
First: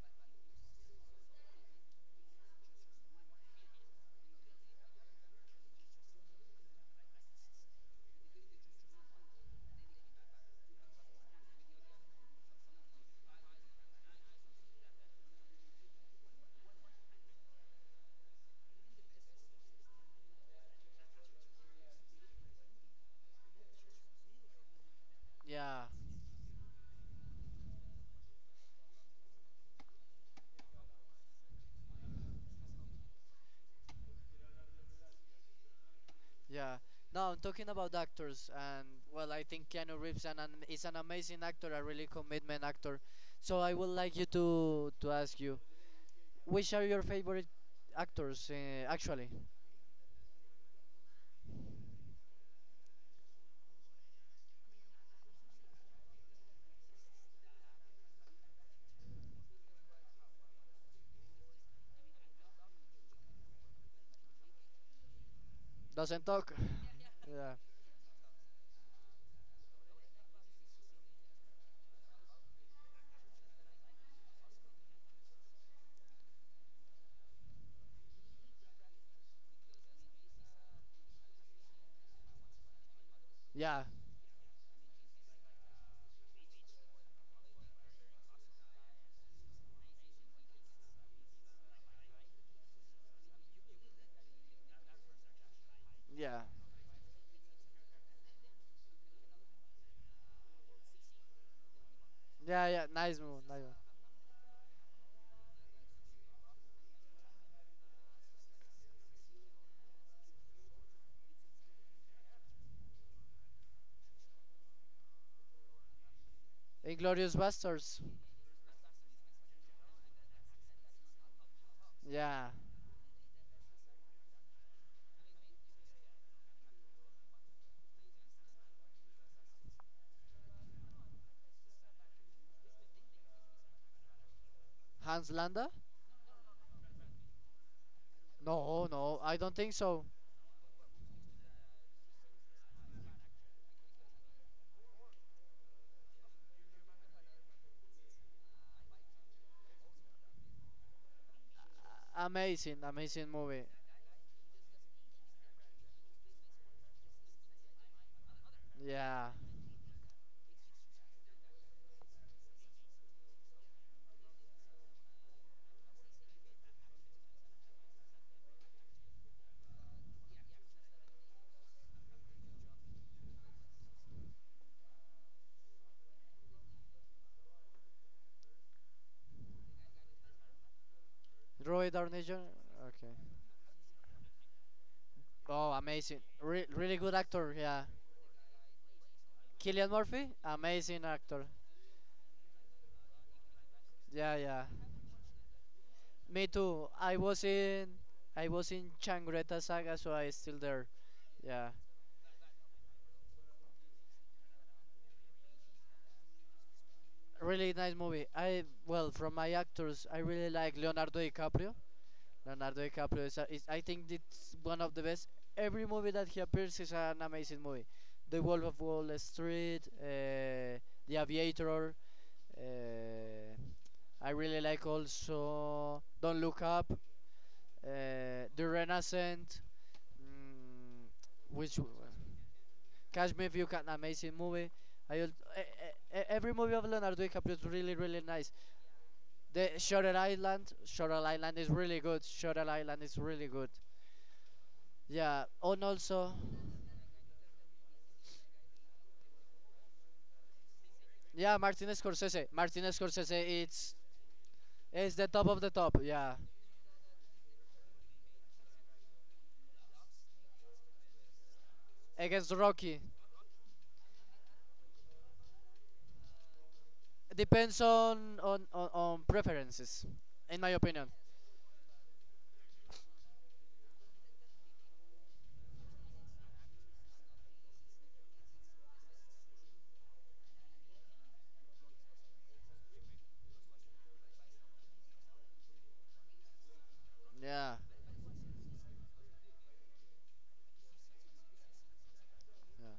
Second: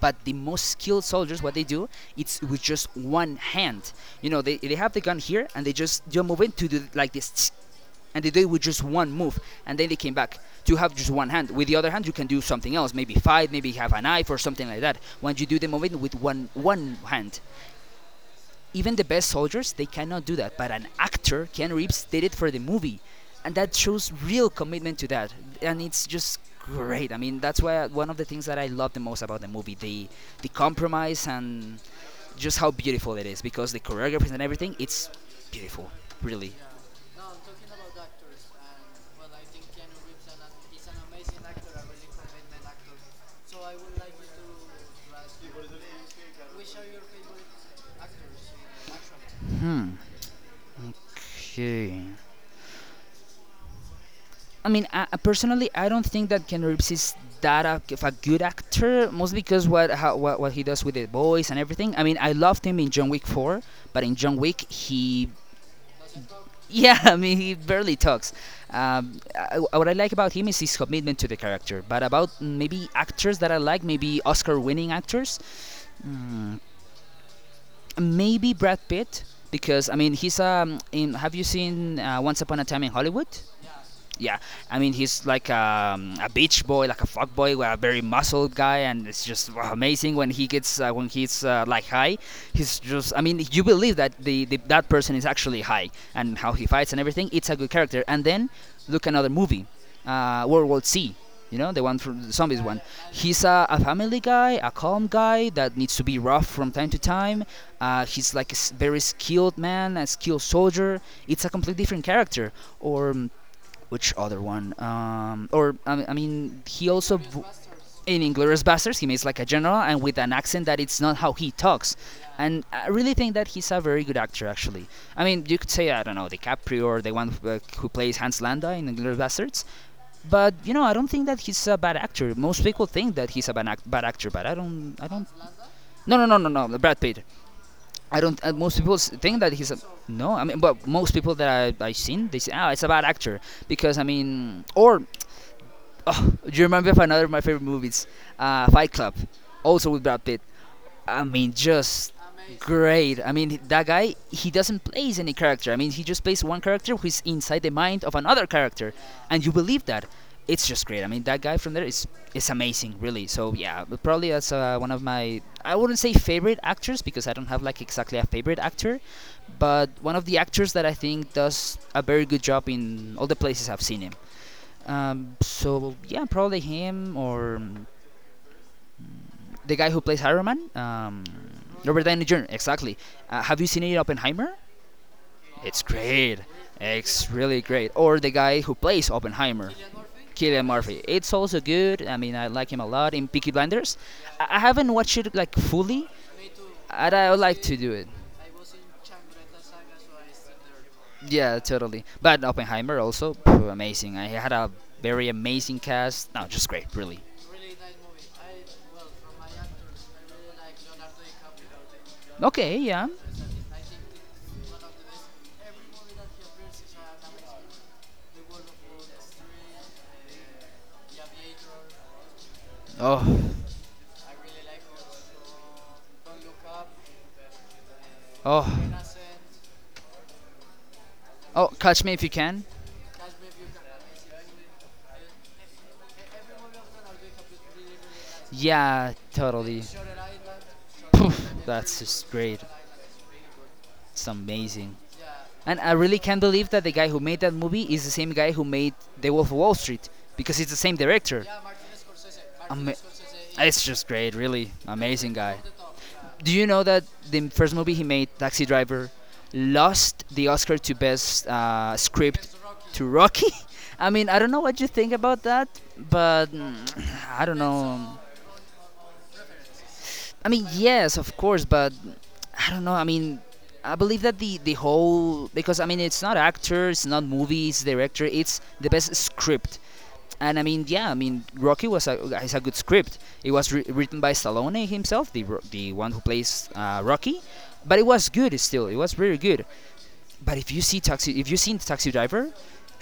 Speaker 1: but the most skilled soldiers what they do, it's with just one hand, you know, they have the gun here and they just do a movement to do like this, and they do it with just one move, and then they came back to have just one hand, with the other hand you can do something else, maybe fight, maybe have a knife or something like that when you do the movement with one hand. Even the best soldiers they cannot do that, but an actor Ken Reeves did it for the movie, and that shows real commitment to that, and
Speaker 2: Yeah.
Speaker 1: it's just great. I mean, that's why one of the things that I love the most about the movie, the compromise and just how beautiful it is, because the choreography and everything, it's beautiful, really.
Speaker 2: Yeah. Now I'm talking about actors, and well, I think Keanu Reeves is an amazing actor, a really commitment actor. So I would like you to ask you: which are your favorite actors? Actually,
Speaker 1: Hmm. Okay. I mean, I personally, I don't think that Ken Reeves is of a good actor, mostly because what, how, what he does with the voice and everything. I mean, I loved him in John Wick 4, but in John Wick, he
Speaker 2: doesn't talk. *laughs*
Speaker 1: yeah, *laughs* I mean, he
Speaker 2: Yeah,
Speaker 1: barely talks. What I like about him is his commitment to the character. But about maybe actors that I like, maybe Oscar-winning actors, mm, maybe Brad Pitt, because I mean, he's. In, have you seen Once Upon a Time in Hollywood?
Speaker 2: yeah,
Speaker 1: Yeah, I mean he's like a beach boy, like a fuck boy, a very muscled guy, and it's just wow, amazing when he gets when he's like high. He's just, I mean, you believe that the that person is actually high, and
Speaker 2: yeah,
Speaker 1: how he fights and everything. It's a good character. And then look, another movie, World War Z. You know, the one from the zombies
Speaker 2: yeah,
Speaker 1: one.
Speaker 2: yeah. Nice one,
Speaker 1: He's
Speaker 2: nice
Speaker 1: a family guy, a calm guy that needs to be rough from time to time. He's like a very skilled man, a skilled soldier. It's a completely different character. Or which other one? Or I mean, he
Speaker 2: one.
Speaker 1: also
Speaker 2: Inglorious
Speaker 1: v-
Speaker 2: Bastards.
Speaker 1: in Inglourious Basterds he makes like a general, and with an accent that it's not how he talks,
Speaker 2: Yeah,
Speaker 1: and I really think that he's a very good actor, actually. I mean, you could say, I don't know, DiCaprio, or the one who plays Hans Landa in Inglourious Basterds, but you know, I don't think that he's a bad actor. Most people think that he's a bad actor, but I don't. I don't.
Speaker 2: Hans Landa.
Speaker 1: No, no, no, no, no. Brad Pitt. I don't. Most
Speaker 2: No,
Speaker 1: people
Speaker 2: no, I
Speaker 1: think that
Speaker 2: don't
Speaker 1: he's
Speaker 2: think
Speaker 1: a.
Speaker 2: so.
Speaker 1: No. I mean, but most people that I've seen, they say, "Ah, oh, it's a bad actor," because I mean, or oh, you remember of another of my favorite movies, Fight Club, also with Brad Pitt. I mean, just
Speaker 2: Amazing,
Speaker 1: great. I
Speaker 2: amazing
Speaker 1: mean,
Speaker 2: movie.
Speaker 1: that guy, he doesn't plays any character. I mean, he just plays one character who is inside the mind of another character,
Speaker 2: Yeah,
Speaker 1: and you believe that. It's just great. I mean, that guy from there is amazing, really. So yeah, but probably that's one of my, I wouldn't say favorite actors, because I don't have like exactly a favorite actor, but one of the actors that I think does a very good job in all the places I've seen him. So yeah, probably him, or the guy who plays Iron Man,
Speaker 2: Roy
Speaker 1: Robert
Speaker 2: Downey
Speaker 1: Downey Jr.
Speaker 2: Jr.
Speaker 1: Exactly.
Speaker 2: Okay.
Speaker 1: Have you seen it, Oppenheimer?
Speaker 2: Oh,
Speaker 1: It's
Speaker 2: amazing.
Speaker 1: great.
Speaker 2: Really good
Speaker 1: It's
Speaker 2: actor.
Speaker 1: really
Speaker 2: Yeah,
Speaker 1: great. Or the guy who plays Oppenheimer,
Speaker 2: Killian Murphy.
Speaker 1: Killian Murphy.
Speaker 2: Amazing
Speaker 1: It's
Speaker 2: actor.
Speaker 1: also good. I mean, I like him a lot in Peaky Blinders.
Speaker 2: Yeah,
Speaker 1: I
Speaker 2: yeah.
Speaker 1: haven't watched it like fully,
Speaker 2: Me too.
Speaker 1: and I would like to do it.
Speaker 2: I was in Changreta Saga, so I still there.
Speaker 1: Yeah,
Speaker 2: Yeah.
Speaker 1: totally. But Oppenheimer also, phew, amazing. I had a very amazing cast. No, just great, really.
Speaker 2: Really nice movie. I well, from my actors, I really like Leonardo DiCaprio.
Speaker 1: Okay,
Speaker 2: Leonardo
Speaker 1: yeah.
Speaker 2: DiCaprio is, a, is I think it's one of the best. Every movie that he appears is an amazing movie. The Wolf of Wall Street, The Aviator.
Speaker 1: Oh,
Speaker 2: Uh, I really like also Don't Look Up, The
Speaker 1: oh.
Speaker 2: Renaissance, mm,
Speaker 1: Oh,
Speaker 2: which
Speaker 1: catch me if you can.
Speaker 2: Catch Me If You Can, amazing movie. I al- e- e- e- Every movie of Leonardo DiCaprio is really really nice.
Speaker 1: Yeah,
Speaker 2: The
Speaker 1: totally.
Speaker 2: Shutter Island, Shutter Island is
Speaker 1: That's
Speaker 2: really good.
Speaker 1: just great.
Speaker 2: Shutter Island is really good.
Speaker 1: It's amazing.
Speaker 2: Yeah,
Speaker 1: And
Speaker 2: and
Speaker 1: I really
Speaker 2: also,
Speaker 1: can't believe that the guy who made that movie is the same guy who made The Wolf of Wall Street, because it's the same director.
Speaker 2: yeah, Martin Scorsese. Martin
Speaker 1: Ama-
Speaker 2: Scorsese,
Speaker 1: it's
Speaker 2: it's
Speaker 1: just great, really.
Speaker 2: it's the
Speaker 1: Amazing
Speaker 2: top
Speaker 1: guy.
Speaker 2: of the top. Yeah,
Speaker 1: Do you know that the first movie he made, Taxi Driver, lost the Oscar to Best Script
Speaker 2: against Rocky.
Speaker 1: to Rocky? *laughs* I mean, I don't know what you think about that, but I don't
Speaker 2: Depends
Speaker 1: know.
Speaker 2: on preferences,
Speaker 1: I
Speaker 2: in
Speaker 1: mean,
Speaker 2: my opinion.
Speaker 1: yes, of course, but I don't know. I mean, I believe that the whole, because I mean, it's not actor, it's not movie, it's director, it's the best script. And I mean, yeah, I mean Rocky was a is a good script. It was written by Stallone himself, the the one who plays Rocky,
Speaker 2: Yeah,
Speaker 1: but it was good still. It was very good. But if you've seen Taxi Driver,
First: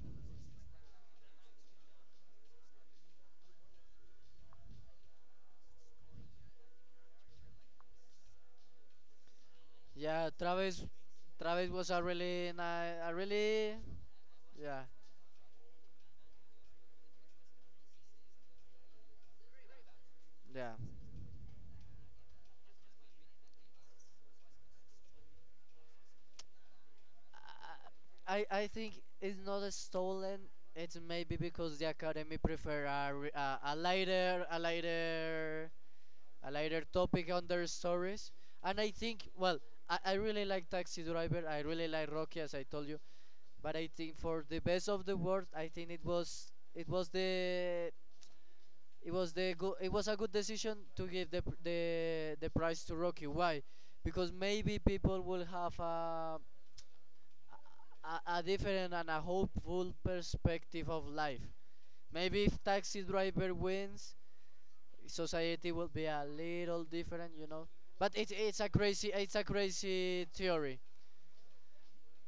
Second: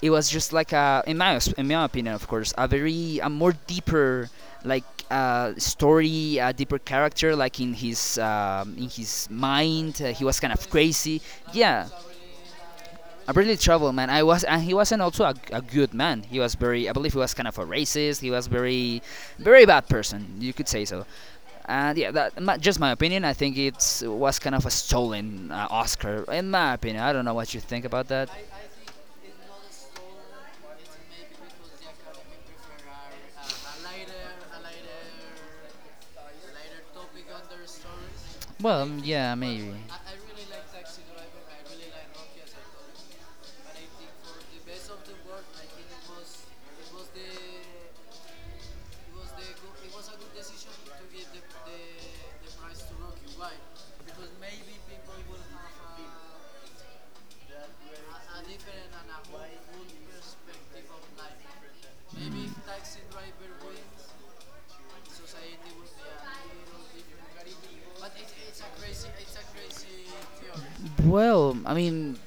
Speaker 1: it was just like a, in my opinion, of course, a very, a more deeper, like story, a deeper character, like in his mind, he
Speaker 2: yeah.
Speaker 1: was kind of
Speaker 2: Travis,
Speaker 1: crazy.
Speaker 2: Travis
Speaker 1: Yeah,
Speaker 2: was a really nice, a
Speaker 1: a really
Speaker 2: really,
Speaker 1: trouble man. I was, and he
Speaker 2: yeah,
Speaker 1: wasn't also a good man. He was very, I believe, he was kind of a racist. He was very, very bad person. You could
Speaker 2: yeah.
Speaker 1: say so. And yeah, that my, just my opinion. I think it was kind of a stolen Oscar, in my opinion. I don't know what you think about that.
Speaker 2: I think it's not a stolen. It's maybe because the academy prefer a lighter a lighter topic on their stories. And
Speaker 1: Well,
Speaker 2: I think
Speaker 1: yeah,
Speaker 2: well,
Speaker 1: maybe.
Speaker 2: I really like Taxi Driver. I really like Rocky, as I told you. But I think for the best of the world, I think it was the go- it was a good decision to give the pr- the prize to Rocky. Why? Because maybe people will have a different and a hopeful perspective of life. Maybe if taxi driver wins, society will be a little different, you know. But it's a crazy theory.
Speaker 1: Well, I mean,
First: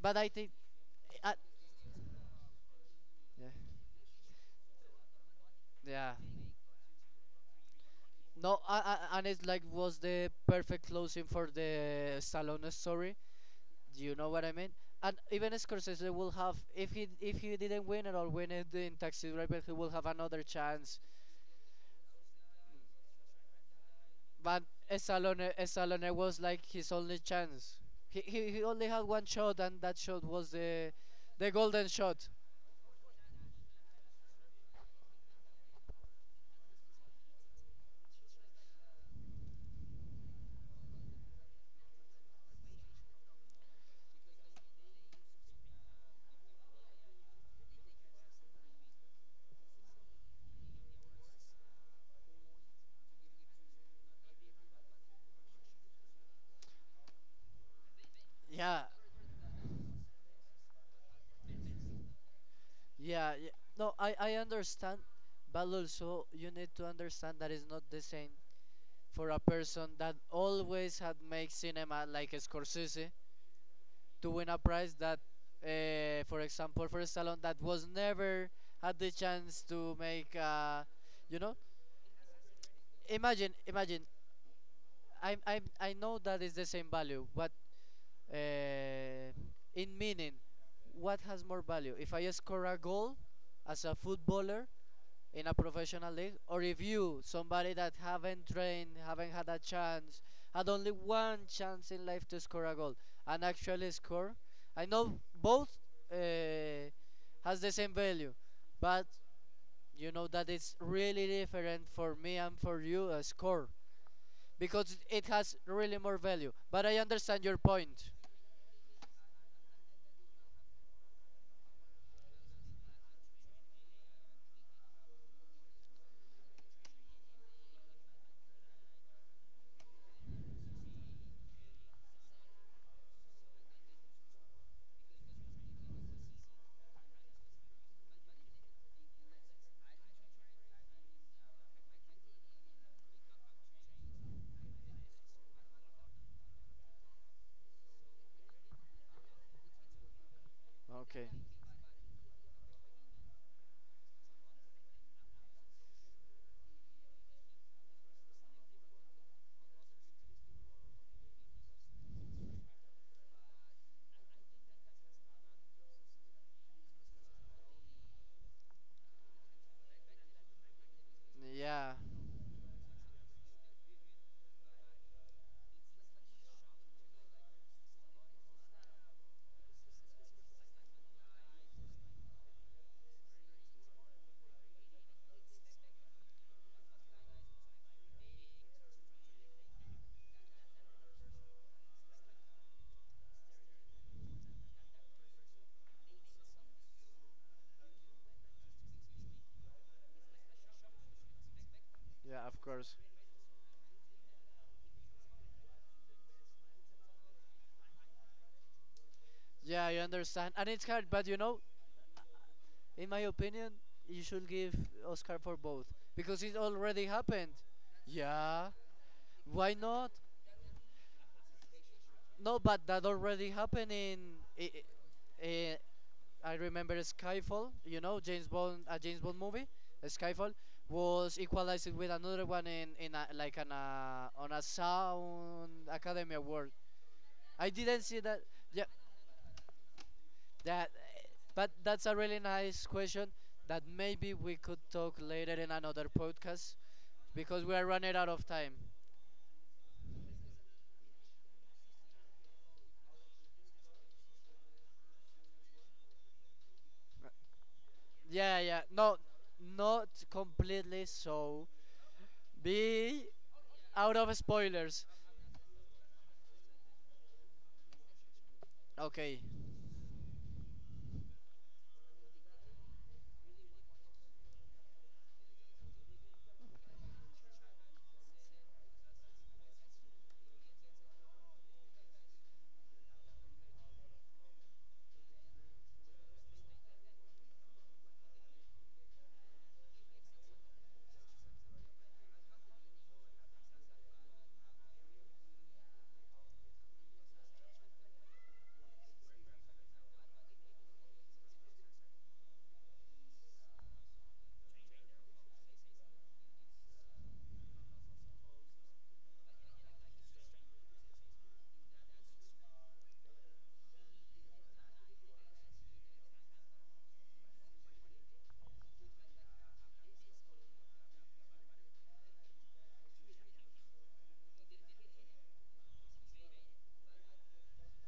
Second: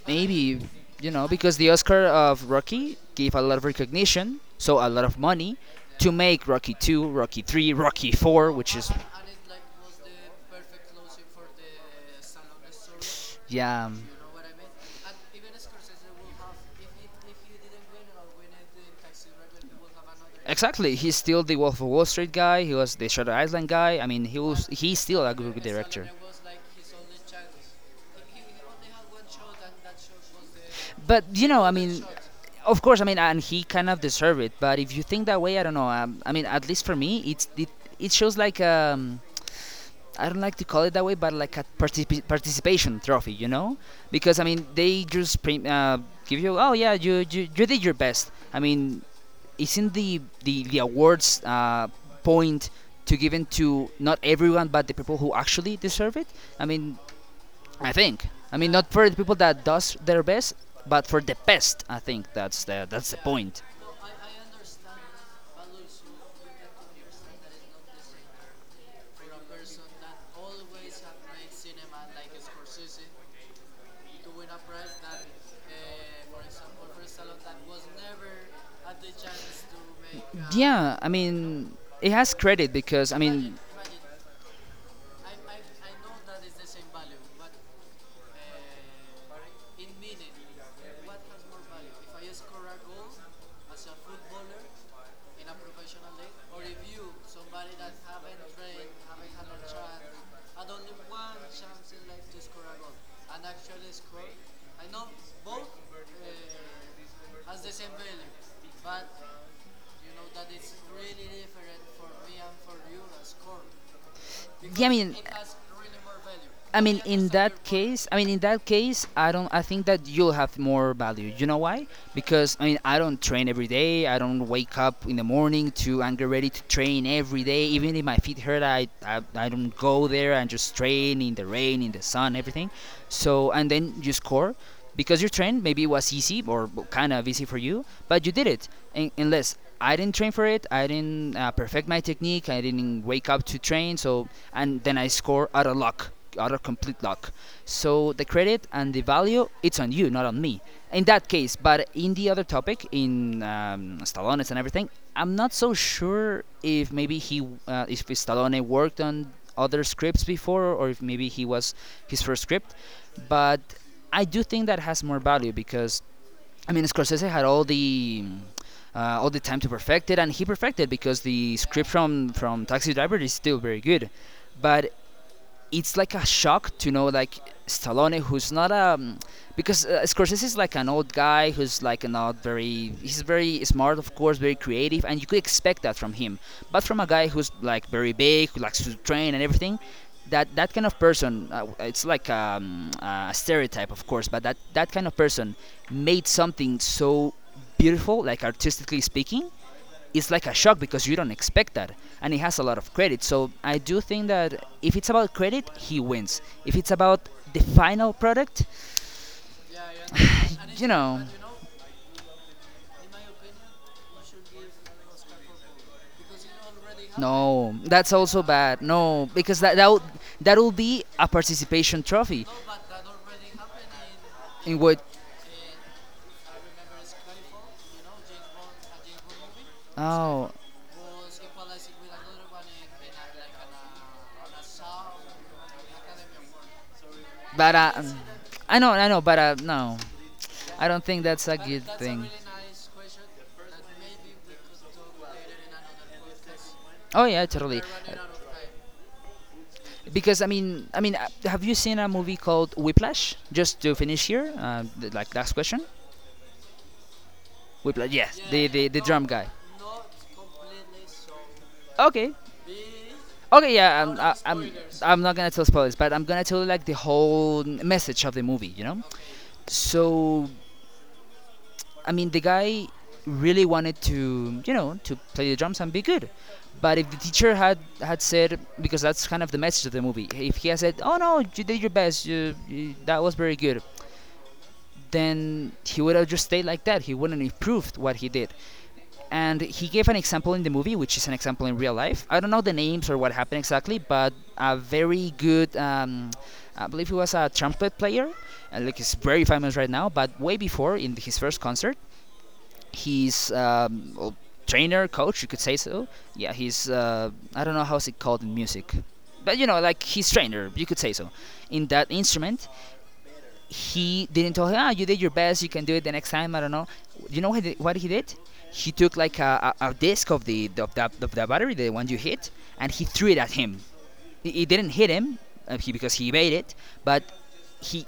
Speaker 2: But I think,
Speaker 1: maybe, you know,
Speaker 2: uh,
Speaker 1: because the Oscar of Rocky gave a
Speaker 2: yeah,
Speaker 1: lot of recognition, so a lot of money to
Speaker 2: yeah.
Speaker 1: make Rocky 2, Rocky 3, Rocky 4,
Speaker 2: No,
Speaker 1: which is
Speaker 2: and it's like was the perfect closing for the Stallone story.
Speaker 1: yeah,
Speaker 2: Do you know what I mean? And even Scorsese will have if he didn't win it or win it in Taxi Driver, he will have another
Speaker 1: exactly.
Speaker 2: chance.
Speaker 1: He's still the Wolf of Wall Street guy. He was the Shutter Island guy. I mean,
Speaker 2: But
Speaker 1: he's still a
Speaker 2: Esalone,
Speaker 1: good director.
Speaker 2: Esalone was like his only chance. He only had one shot, and that shot was
Speaker 1: But you
Speaker 2: the
Speaker 1: know, I
Speaker 2: golden
Speaker 1: mean,
Speaker 2: shot.
Speaker 1: of course, I mean, and he kind of deserved it. But if you think that way, I don't know. I mean, at least for me, it shows like I don't like to call it that way, but like a participation trophy, you know? Because I mean, they just give you, oh yeah, you did your best. I mean, isn't the awards point to given to not everyone, but the people who actually deserve it? I mean, I think. I mean,
Speaker 2: Yeah,
Speaker 1: not for the people that does their best, but for the best. I think that's the
Speaker 2: yeah, yeah.
Speaker 1: point.
Speaker 2: No, I understand, but also you need to understand that it's not the same for a person that always had made cinema like Scorsese to win a prize that, for example, for Stallone that was never had the chance to make.
Speaker 1: Yeah, I
Speaker 2: You know,
Speaker 1: mean, it has credit because I mean,
Speaker 2: imagine, imagine I know that is the same value, but uh, in meaning, what has more value? If I score a goal as a footballer in a professional league, or if you, somebody that haven't trained, haven't had a chance, had only one chance in life to score a goal, and actually score, I know both uh, has the same value, but you know that it's really different for me and for you a score
Speaker 1: yeah, I
Speaker 2: because
Speaker 1: mean,
Speaker 2: it has really more value.
Speaker 1: I
Speaker 2: But
Speaker 1: mean,
Speaker 2: I
Speaker 1: in
Speaker 2: understand your
Speaker 1: that case,
Speaker 2: point.
Speaker 1: I don't. I think that you'll have more value. You know why? Because I mean, I don't train every day. I don't wake up in the morning to and get ready to train every day. Even if my feet hurt, I don't go there and just train in the rain, in the sun, everything. So and then you score because you trained. Maybe it was easy or kind of easy for you, but you did it. And unless I didn't train for it, I didn't perfect my technique. I didn't wake up to train. So and then I score out of luck, out of complete luck. So the credit and the value, it's on you, not on me. In
Speaker 2: Okay.
Speaker 1: that case, but in the other topic, in Stallone's and everything, I'm not so sure if maybe if Stallone worked on other scripts before, or if maybe he was his first script. But I do think that has more value, because I mean, Scorsese had all the time to perfect it, and he perfected, because the script
Speaker 2: Yeah.
Speaker 1: from Taxi Driver is still very good. But it's like a shock to know, like Stallone, who's not a, because Scorsese is like an old guy who's like not very, he's very smart, of course, very creative, and you could expect that from him. But from a guy who's like very big, who likes to train and everything, that kind of person, it's like a stereotype, of course, but that kind of person made something so beautiful, like, artistically speaking, it's like a shock, because you don't expect that, and he
Speaker 2: Yeah,
Speaker 1: has
Speaker 2: of
Speaker 1: a lot of
Speaker 2: course.
Speaker 1: credit. So I do think that if it's about credit, he wins. If it's about the final product,
Speaker 2: Yeah, I understand. And it's
Speaker 1: you
Speaker 2: hard,
Speaker 1: know,
Speaker 2: but you know, in my opinion, you should give Oscar for both because it already happened.
Speaker 1: no, that's also
Speaker 2: Yeah.
Speaker 1: bad. No, because
Speaker 2: Why
Speaker 1: that would,
Speaker 2: not?
Speaker 1: that will be a participation trophy.
Speaker 2: No, but that already happened in i-
Speaker 1: In what?
Speaker 2: i- eh, I remember Skyfall. You know, James Bond, a James Bond movie,
Speaker 1: Oh,
Speaker 2: Skyfall, was equalized with another one in like an on a sound Academy Award. I
Speaker 1: but
Speaker 2: didn't see that.
Speaker 1: I
Speaker 2: Yeah,
Speaker 1: know, I know, but no, I
Speaker 2: that.
Speaker 1: don't think that's a
Speaker 2: But
Speaker 1: good
Speaker 2: that's a
Speaker 1: thing.
Speaker 2: really nice question that maybe we could talk later in another podcast
Speaker 1: Oh yeah,
Speaker 2: because we
Speaker 1: totally. Uh,
Speaker 2: are running out of time.
Speaker 1: Because I mean, have you seen a movie called Whiplash? Just to finish here, like last question. Whiplash, yes,
Speaker 2: Yeah,
Speaker 1: the
Speaker 2: yeah.
Speaker 1: the, the
Speaker 2: No,
Speaker 1: drum guy.
Speaker 2: not completely. So
Speaker 1: Okay,
Speaker 2: be
Speaker 1: okay, yeah,
Speaker 2: out
Speaker 1: I'm I,
Speaker 2: of spoilers.
Speaker 1: I'm not gonna tell spoilers, but I'm gonna tell you like the whole message of the movie.
Speaker 2: Okay,
Speaker 1: So I mean, the guy really wanted to, to play the drums and be good. But if the teacher had said, because that's kind of the message of the movie, if he had said, "Oh no, you did your best, that was very good," then he would have just stayed like that. He wouldn't have improved what he did. And he gave an example in the movie, which is an example in real life. I don't know the names or what happened exactly, but a very good, I believe he was a trumpet player, and like he's very famous right now. But way before, in his first concert, his well, trainer, coach, you could say so. Yeah, he's I don't know how's it called in music, but you know, like his trainer, you could say so. In that instrument, he didn't tell him, "Ah, oh, you did your best. You can do it the next time." I don't know. You know what he did? What he did? He took like a disc of the battery, the one you hit, and he threw it at him. It didn't hit him, because he made it, but he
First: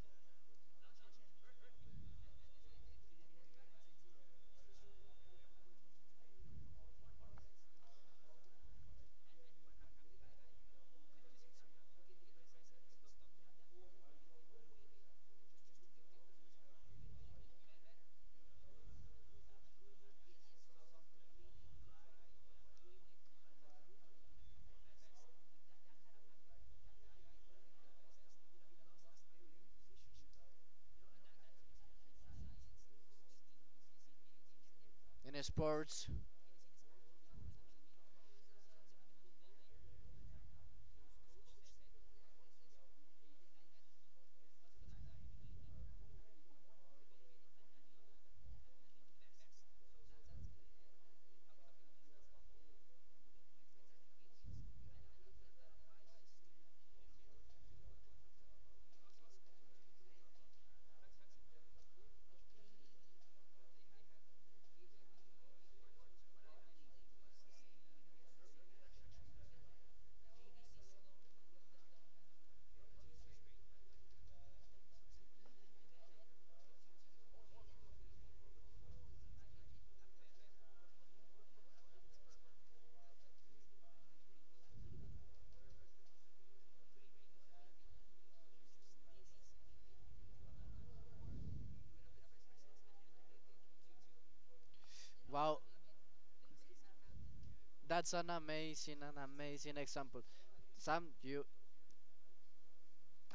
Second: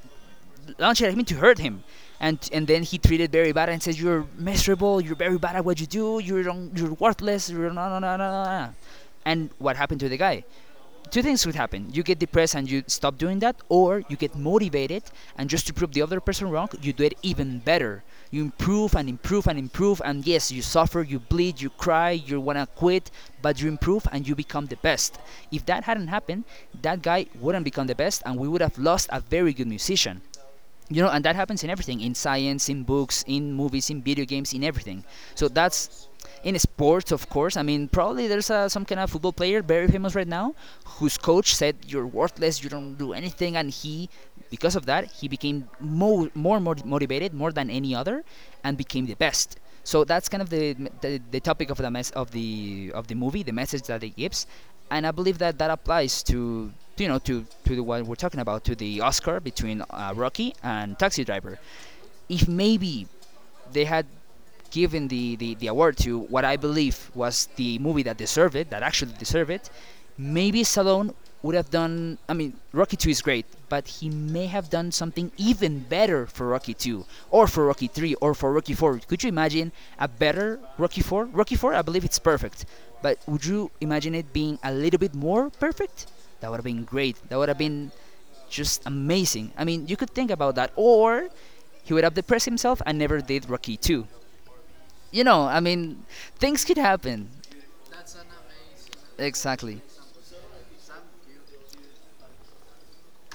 Speaker 1: launched it at him to hurt him. And then he treated very bad and says, "You're miserable, you're very bad at what you do, you're worthless, you're no, no, no, no, no, no." And what happened to the guy? Two things would happen: you get depressed and you stop doing that, or you get motivated, and just to prove the other person wrong, you do it even better. You improve and improve and improve, and yes, you suffer, you bleed, you cry, you want to quit, but you improve and you become the best. If that hadn't happened, that guy wouldn't become the best, and we would have lost a very good musician. You know, and that happens in everything, in science, in books, in movies, in video games, in everything.
Speaker 2: in
Speaker 1: So
Speaker 2: sports.
Speaker 1: that's, in sports, of course, I mean probably there's some kind of football player very famous right now, whose coach said, "You're worthless, you don't do anything," and he, because of that, he became more motivated, more than any other, and became the best. So that's kind of the the topic of the movie, the message that it gives. And I believe that that applies to, you know, to, the one we're talking about, to the Oscar between Rocky and Taxi Driver. If maybe they had given the award to what I believe was the movie that deserved it, that actually deserved it, maybe Stallone would have done. I mean, Rocky 2 is great, but he may have done something even better for Rocky 2, or for Rocky 3, or for Rocky 4. Could you imagine a better Rocky 4? Rocky 4, I believe it's perfect, but would you imagine it being a little bit more perfect? That would have been great. That would have been just amazing. I mean, you could think about that. Or he would have depressed himself and never did Rocky 2. You know, I
Speaker 2: Wow,
Speaker 1: mean, things could happen.
Speaker 2: that's an amazing
Speaker 1: Exactly.
Speaker 2: example. Sam, you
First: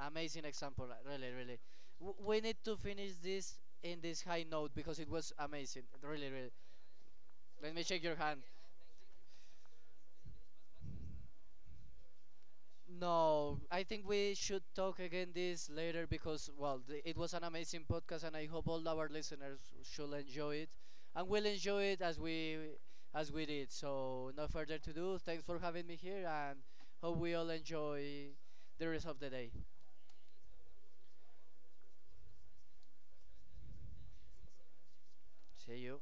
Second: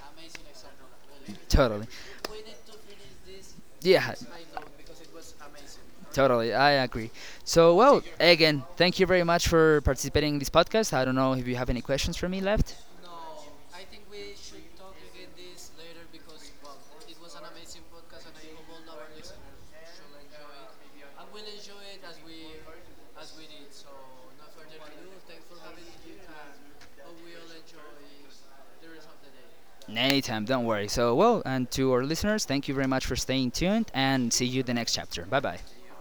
Speaker 2: amazing example, really, really.
Speaker 1: Totally.
Speaker 2: We need to finish this in
Speaker 1: Yeah,
Speaker 2: this high note because it was amazing, really, really.
Speaker 1: totally. I agree. So,
Speaker 2: Let me
Speaker 1: well,
Speaker 2: shake your hand.
Speaker 1: again, thank you very much for participating in this podcast. I don't know if you have any questions for me left.
Speaker 2: No, I think we should talk again this later because well, it was an amazing podcast, and I hope all our listeners should enjoy it, and will enjoy it as we did. So, no further to do. Thanks for having me here, and hope we all enjoy the rest of the day.
Speaker 1: Anytime, don't worry. So, well, and to our listeners, thank you very much for staying tuned, and see you the next chapter. Bye bye.
Speaker 2: See you.